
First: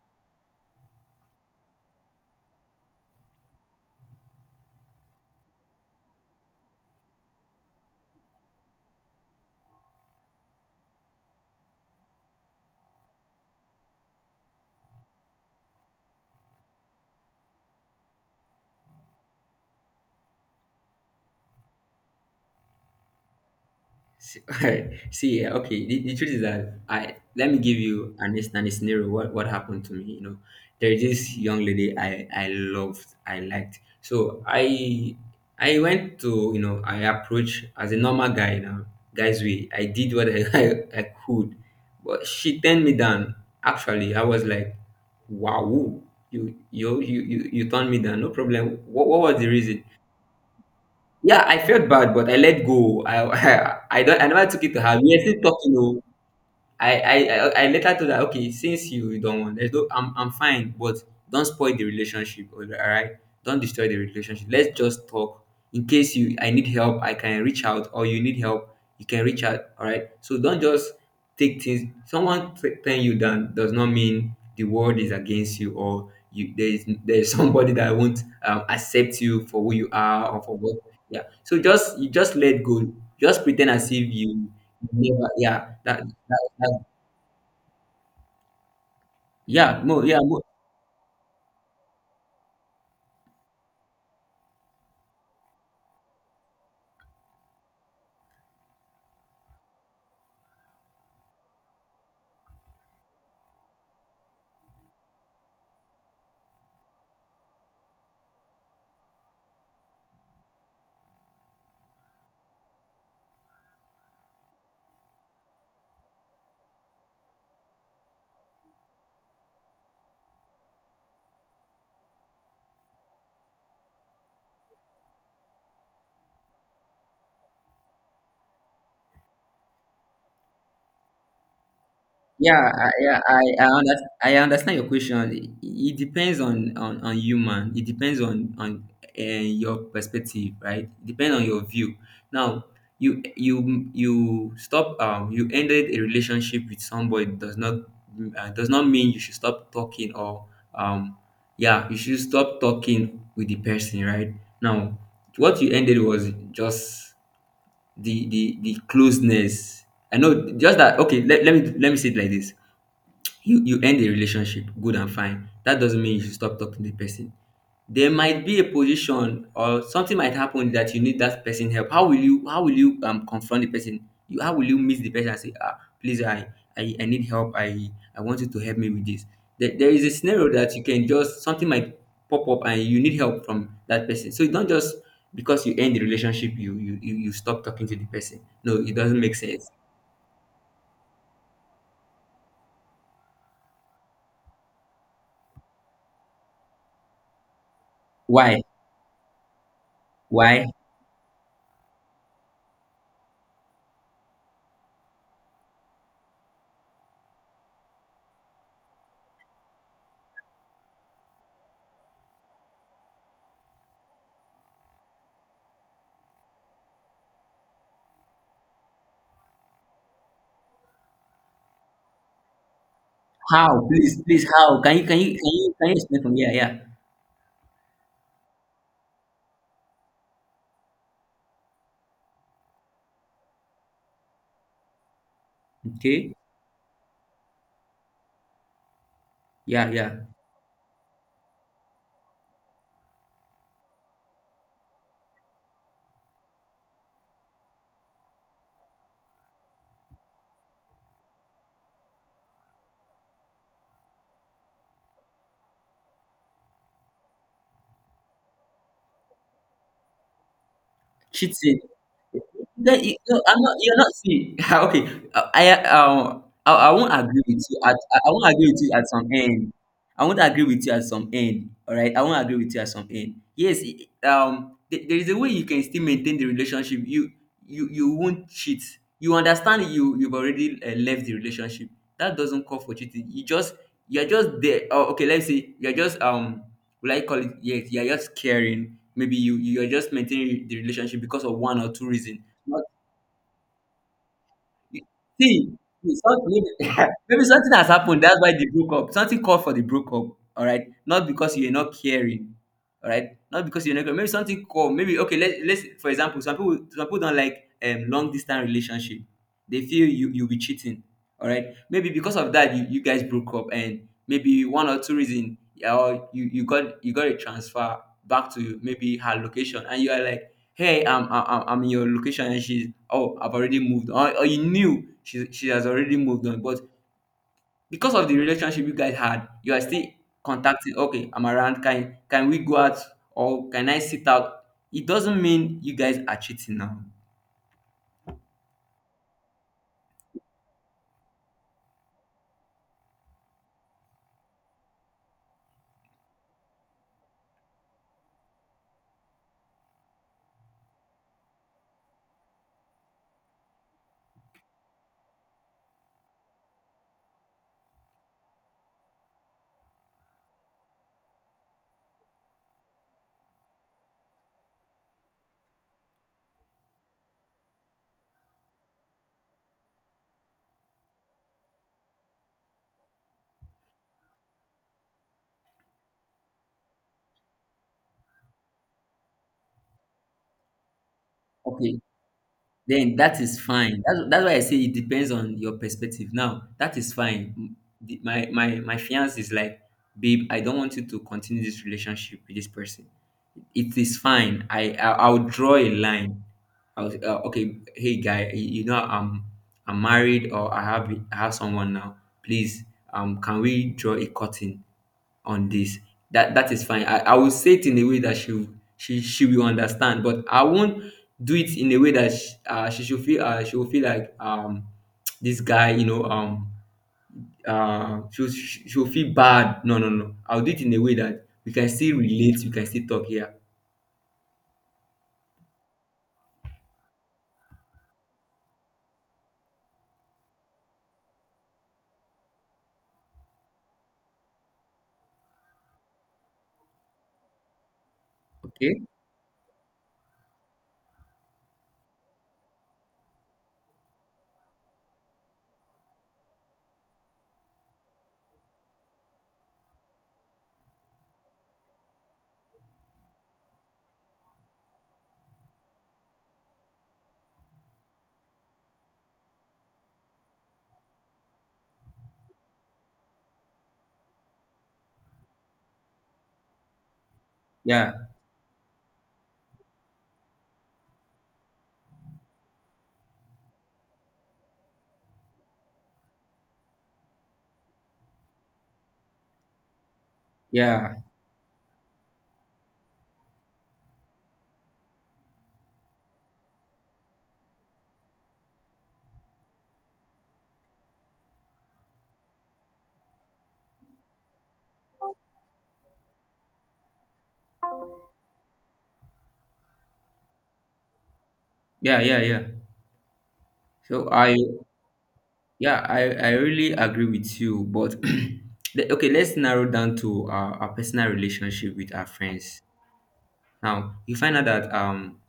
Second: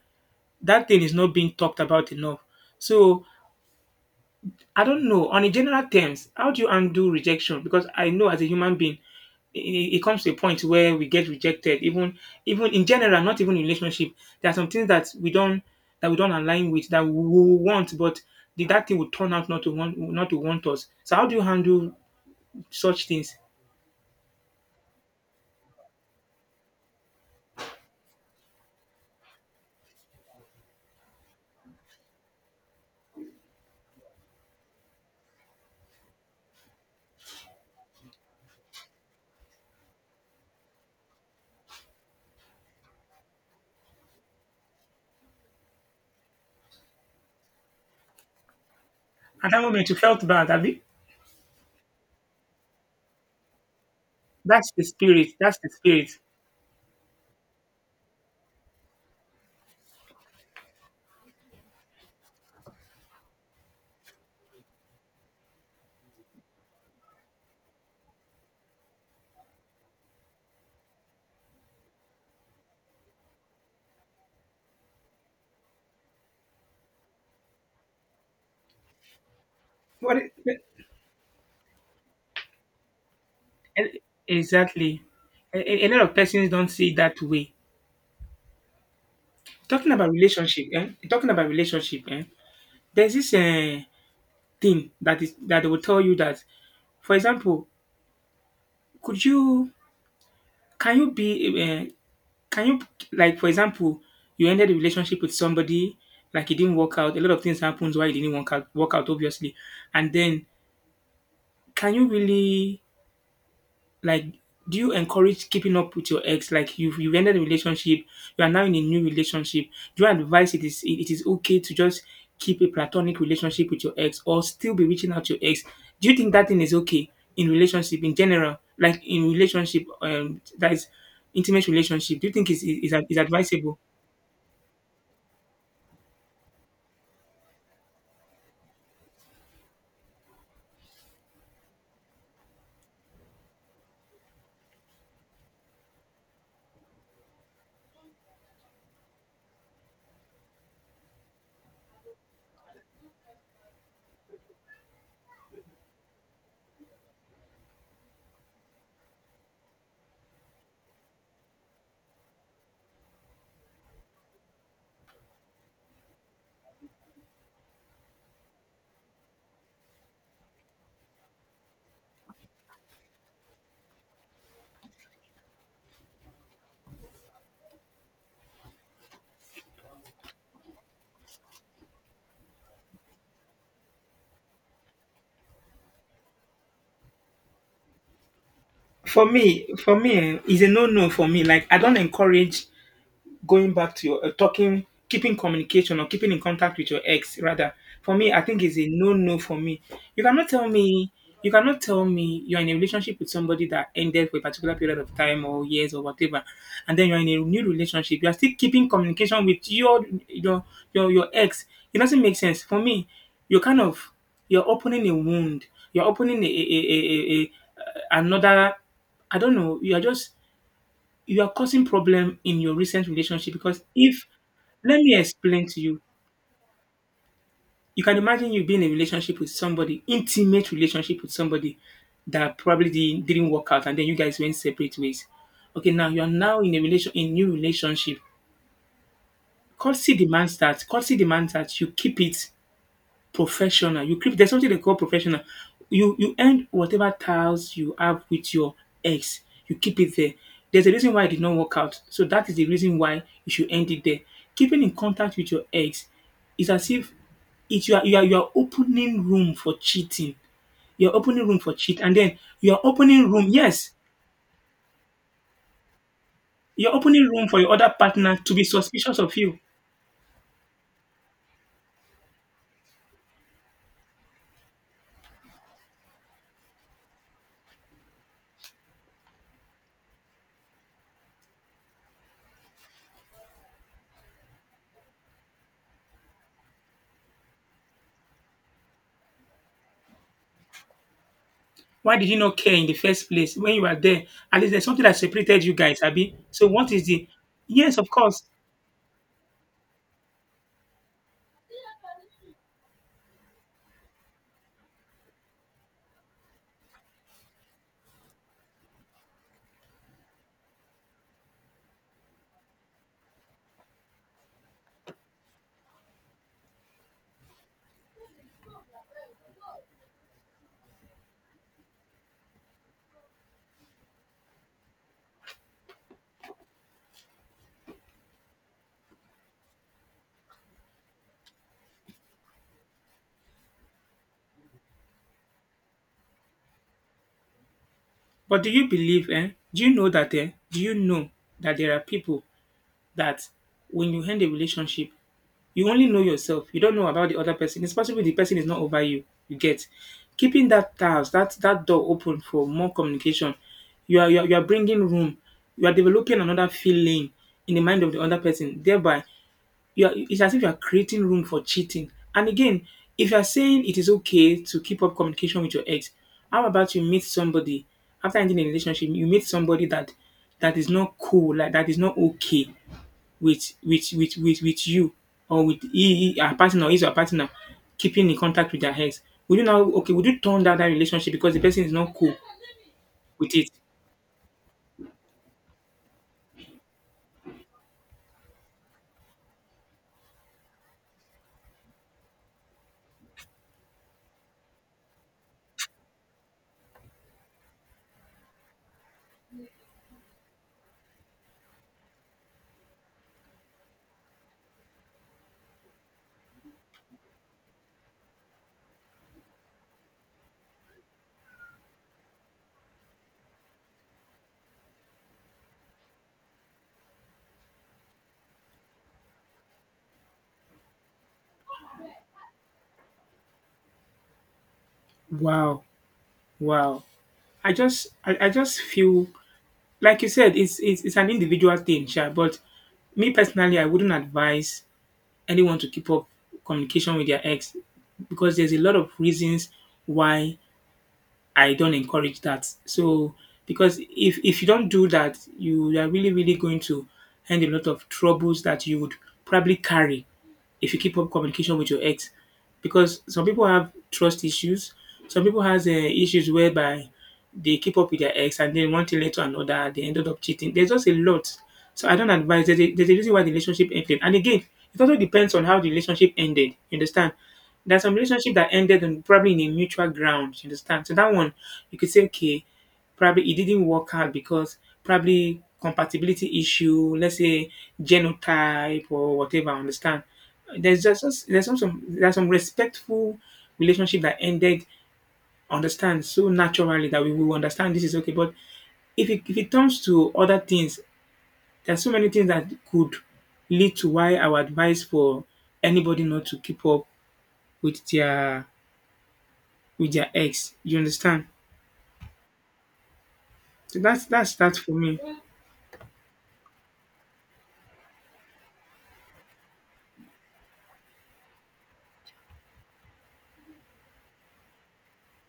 Speaker 1: that thing is not being talked about enough. So I don't know. On a general terms, how do you undo rejection? Because I know as a human being, it comes to a point where we get rejected. Even even in general, not even in relationship, there are some things that we don't, that we don't align with that we want, but the, that thing would turn out not to want, not to want us. So how do you handle such things?
Speaker 2: See, see, yeah, okay. The truth is that I, let me give you an instant scenario. What happened to me? You know, there is this young lady I loved, I liked. So I went to, you know, I approached as a normal guy now, guys. We, I did what I, I could, but she turned me down. Actually, I was like, wow, you turned me down. No problem. What was the
Speaker 1: At that
Speaker 2: reason?
Speaker 1: moment, you felt bad, have you?
Speaker 2: Yeah, I felt bad, but I let go. I I, don't. I never took
Speaker 1: That's
Speaker 2: it to
Speaker 1: the
Speaker 2: her. We are
Speaker 1: spirit.
Speaker 2: still
Speaker 1: That's the
Speaker 2: talking. Oh,
Speaker 1: spirit.
Speaker 2: I later told her, okay, since you don't want, there's no, I'm fine, but don't spoil the relationship. All right, don't destroy the relationship. Let's just talk. In case you, I need help, I can reach out, or you need help, you can reach out. All right. So don't just take things. Someone turn you down does not mean the world is against you, or you, there is somebody that won't accept you for who you
Speaker 1: What
Speaker 2: are
Speaker 1: it-
Speaker 2: or for what. Yeah. So just, you just let go. Just pretend as if
Speaker 1: e-
Speaker 2: you
Speaker 1: exactly?
Speaker 2: never. Yeah.
Speaker 1: A lot
Speaker 2: That,
Speaker 1: of persons don't
Speaker 2: that
Speaker 1: see it that way.
Speaker 2: yeah,
Speaker 1: Talking
Speaker 2: mo
Speaker 1: about
Speaker 2: yeah, mo
Speaker 1: relationship, eh? Talking about relationship, eh? There's this thing that is that they will tell you that, for example, could you, can you be, uh, can you, like for example, you ended a relationship with somebody, like it didn't work out. A lot of things happens why it didn't work out, work out obviously. And then, can you really, like, do you encourage keeping up with your ex? Like you've ended a relationship, you are now in a new relationship. Do you advise it is, it is okay to just keep a platonic relationship with your ex or still be reaching out to your ex? Do you think that thing is okay in relationship in general? Like in relationship, that is intimate relationship. Do you think
Speaker 2: yeah, I,
Speaker 1: is
Speaker 2: yeah,
Speaker 1: advisable?
Speaker 2: I understand your question. It depends on human. It depends on your perspective, right? Depend on your view. Now, you stop. You ended a relationship with somebody does not mean you should stop talking or um, yeah, you should stop talking with the person, right? Now, what you ended was just the closeness. I know, just that, okay, let me say it like this. You end a relationship, good and fine, that doesn't mean you should stop talking to the person. There might be a position or something might happen that you need that person help. How will you confront the person? You, how will you meet the person and say, ah, please, I need help. I want you to help me with this. There is a scenario that you can just, something might pop up and you need help from that person. So you don't just, because you end the relationship, you stop talking to the person. No, it doesn't make sense.
Speaker 1: For me, eh, it's a no no for me. Like I don't encourage going back to your, talking, keeping communication or keeping in contact with your ex, rather, for me, I think
Speaker 2: Why?
Speaker 1: is a no-no for me. You cannot
Speaker 2: Why?
Speaker 1: tell me, you cannot tell me you're in a relationship with somebody that ended for a particular period of time or years or whatever, and then you're in a new relationship. You are still keeping communication with your ex. It doesn't make sense for me. You're kind of, you're opening a wound. You're opening a- another. I don't know. You are just, you are causing problem in your recent relationship
Speaker 2: How,
Speaker 1: because
Speaker 2: please,
Speaker 1: if,
Speaker 2: please, how can
Speaker 1: let me explain to
Speaker 2: you
Speaker 1: you.
Speaker 2: explain from, yeah, yeah.
Speaker 1: You can imagine you being in a relationship with somebody, intimate relationship with somebody that probably di- didn't work out, and then you guys went separate ways. Okay, now you are
Speaker 2: Okay.
Speaker 1: now in a relation in new relationship.
Speaker 2: Yeah, yeah.
Speaker 1: Courtesy demands that, courtesy demands that you keep it professional. You creep. There's something they call professional. You end whatever tiles you have with your ex. You keep it there. There's a reason why it did not work out. So that is the reason why you should end it there. Keeping in contact with your ex is as if it, you are opening room for cheating. You're opening room for
Speaker 2: Cheating.
Speaker 1: cheat, and then you're
Speaker 2: Then you,
Speaker 1: opening
Speaker 2: no,
Speaker 1: room.
Speaker 2: I'm not.
Speaker 1: Yes,
Speaker 2: You're not, see. okay, I I
Speaker 1: you're
Speaker 2: won't
Speaker 1: opening
Speaker 2: agree
Speaker 1: room for
Speaker 2: with
Speaker 1: your
Speaker 2: you.
Speaker 1: other
Speaker 2: At, I
Speaker 1: partner
Speaker 2: won't
Speaker 1: to be
Speaker 2: agree with you at
Speaker 1: suspicious
Speaker 2: some
Speaker 1: of you.
Speaker 2: end. I won't agree with you at some end. All right, I won't agree with you at some end. Yes, there is a way you can still maintain the relationship. You, you won't cheat. You understand, you, you've already left the relationship. That doesn't call for cheating. You just, you're just there. Oh, okay, let's say you're just will I call it? Yes, you're just caring. Maybe you, you are just maintaining the relationship because of one or two
Speaker 1: Why did you
Speaker 2: reasons.
Speaker 1: not care
Speaker 2: But
Speaker 1: in the first place when you were there? At least there's
Speaker 2: see,
Speaker 1: something that separated
Speaker 2: see,
Speaker 1: you guys, Abby.
Speaker 2: something,
Speaker 1: So what is the,
Speaker 2: maybe something has
Speaker 1: yes, of
Speaker 2: happened. That's
Speaker 1: course.
Speaker 2: why they broke up. Something called for the breakup. All right, not because you're not caring. All right, not because you're not caring. Maybe something called. Maybe okay. Let's for example, some people don't like long distance relationship. They feel you, you'll be cheating. All right, maybe because of that you guys broke up and maybe one or two reasons. Or you you got a transfer back to maybe her location and you are like, hey, I'm I- am I I'm in your location, and she's, oh, I've already moved on. Or you knew she has already moved on, but because of the relationship you guys had, you are still contacting. Okay, I'm around. Can we go out or can I sit out? It doesn't mean you guys are cheating now.
Speaker 1: But do you believe, eh? Do you know that, eh? Do you know that there are people that when you end a relationship, you only know yourself. You don't know about the other person. It's possible the person is not over you. You get, keeping that house, that that door open for more communication. You are bringing room. You are developing another feeling in the mind of the other person. Thereby, you are, it's as if you are creating room for cheating. And again, if you are saying it is okay to keep up communication with your ex, how about you meet somebody after ending a relationship? You meet somebody that that is not cool, like that is not okay with you, or with he, her partner, or his or her partner, keeping in contact with their ex. Would you now, okay, would you turn down that relationship because the person is
Speaker 2: Okay,
Speaker 1: not cool
Speaker 2: then that
Speaker 1: with
Speaker 2: is
Speaker 1: it?
Speaker 2: fine. That's why I say it depends on your perspective. Now that is fine. My fiance is like, babe, I don't want you to continue this relationship with this person. It is fine. I, I'll draw a line. I'll okay, hey guy, you know I'm married, or I have, someone now. Please, can we draw a curtain on this? That that is fine. I will say it in a way that she will understand, but I won't do it in a way that she should feel, she will feel like, this guy, you know, she'll feel bad. No, no, no. I'll do it in a way that we can still relate. We can still talk here.
Speaker 1: Wow, wow. I just I just feel like you said, it's an individual thing, sure. But me personally, I wouldn't advise anyone to keep up communication with their ex because there's a lot
Speaker 2: Okay.
Speaker 1: of reasons why I don't encourage that. So because if you don't do that, you are really really going to end a lot of troubles that you would probably carry if you keep up communication with your ex. Because some people have trust issues. Some people has issues whereby they keep up with their ex and then one thing led to another. They ended up cheating. There's just a lot. So I don't advise. There's a reason why the relationship ended. And again, it also depends on how the relationship ended. You understand? There's
Speaker 2: Yeah,
Speaker 1: some relationship that ended on probably in a mutual ground. You understand? So that one, you could say, okay, probably it didn't work out because probably compatibility issue, let's say genotype or whatever. Understand? There's
Speaker 2: yeah,
Speaker 1: just- there's some, there's some respectful relationship that ended. Understand, so naturally that we will understand this is okay. But if it comes to other things, there's so many things that could lead to why I would advise for anybody not to keep up with their, with their ex. You understand?
Speaker 2: yeah, yeah, yeah.
Speaker 1: So
Speaker 2: So
Speaker 1: that's
Speaker 2: I,
Speaker 1: that for me.
Speaker 2: yeah, I really agree with you. But okay, let's narrow down to our personal relationship with our friends. Now you find out that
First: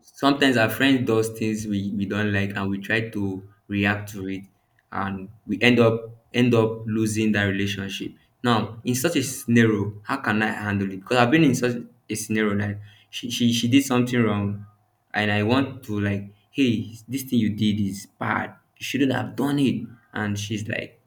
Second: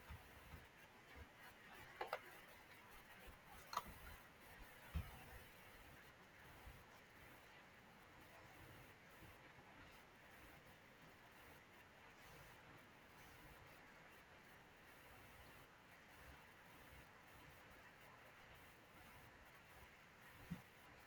Speaker 2: sometimes our friend does things we don't like and we try to react to it, and we end up losing that relationship. Now in such a scenario, how can I handle it? Because I've been in such a scenario. Like, she did something wrong and I want to, like, hey, this thing you did is bad, you shouldn't have done it, and she's like,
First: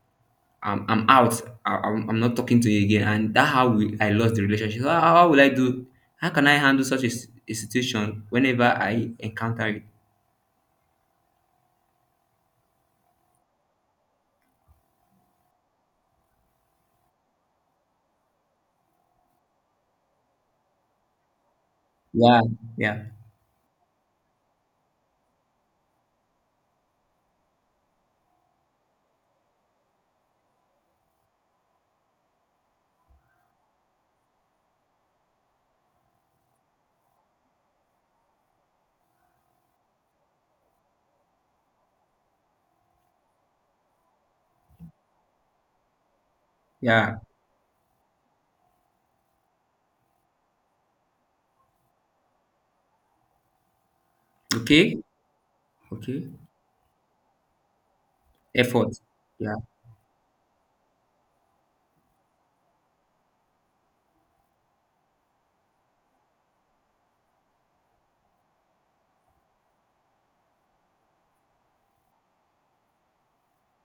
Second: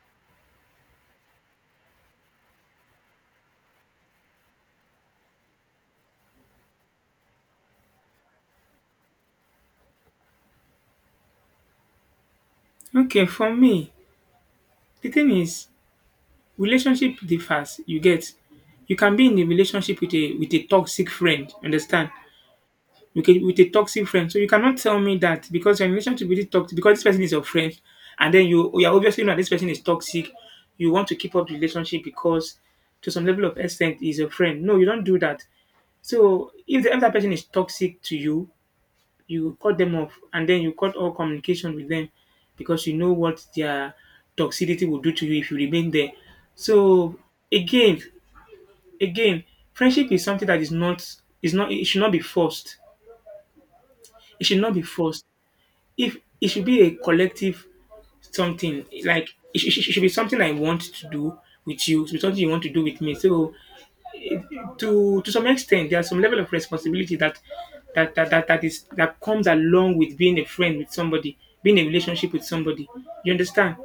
Speaker 2: I'm out. I'm not talking to you again. And that's how we, I lost the relationship. So how will I do? How can I handle such a, a situation whenever I encounter it?
Speaker 1: Okay, for me, the thing is relationship differs. You get, you can be in a relationship with a, with a toxic friend, understand?
Speaker 2: Yeah, yeah,
Speaker 1: With a toxic friend. So you cannot tell me that because your relationship with this toxic, because this person is your friend and then you are obviously know this person is toxic, you want to keep up the relationship because to some level of extent is a friend. No, you don't do that. So if, the, if that person is toxic to you, you cut them off and then you cut all communication with them because you know what their toxicity will do to you if you remain there. So
Speaker 2: yeah.
Speaker 1: again, again, friendship is something that is not, is not, it should not be forced. It should not be
Speaker 2: Okay,
Speaker 1: forced. If
Speaker 2: okay.
Speaker 1: it should be a collective something,
Speaker 2: Effort.
Speaker 1: like
Speaker 2: Yeah,
Speaker 1: it, should- it should, it should be something I want to do with you. It should be something you want to do with me. So it-, to some extent there's some level of responsibility that that that, that, that is that comes along with being a friend with somebody, being in a relationship with somebody, you understand?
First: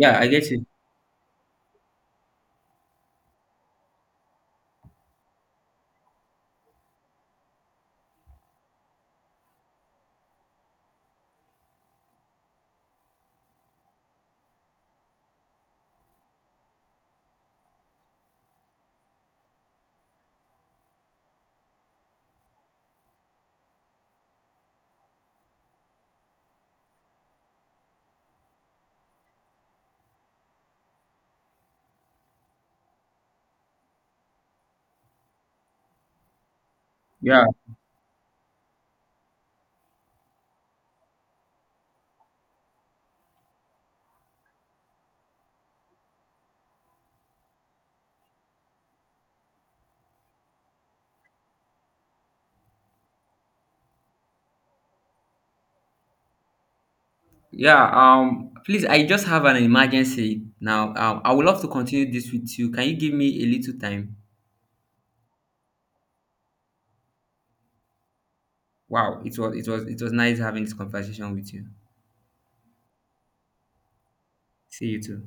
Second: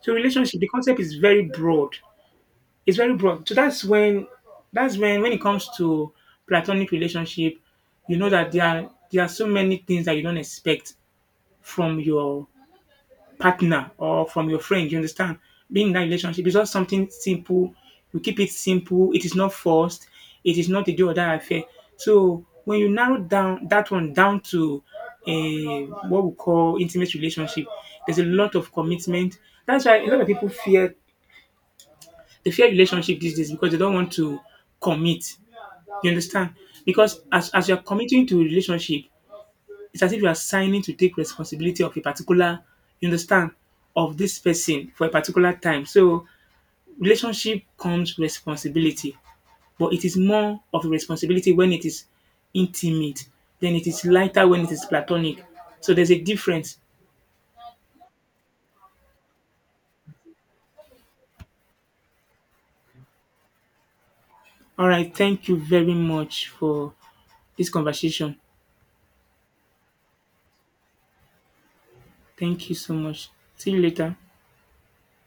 Speaker 1: So
Speaker 2: I get
Speaker 1: relationship,
Speaker 2: it.
Speaker 1: the concept is very broad. It's very broad. So that's when, that's when it comes to platonic relationship, you know that there are so many things that you don't expect from your partner or from your friend. You understand? Being in that relationship is just something simple. You keep it simple. It is not forced. It is not a do or die affair. So when you narrow down that one down to a what we call intimate relationship, there's a lot of commitment. That's why a lot of people fear, they fear relationship these days because they don't want to commit. You understand? Because
Speaker 2: Yeah,
Speaker 1: as you're committing to a relationship, it's as if you are signing to take responsibility of a particular, you understand, of this person for a particular time. So relationship comes responsibility, but it is more of a responsibility when it is intimate. Then it is lighter when it is platonic. So there's a difference.
Speaker 2: yeah. Please, I just have an emergency now. I would love to continue this with you. Can you give me a little time?
Speaker 1: All right. Thank you very much for this conversation.
Speaker 2: Wow, it was nice having this conversation with you.
Speaker 1: Thank you so much. See you later.
Speaker 2: See you too.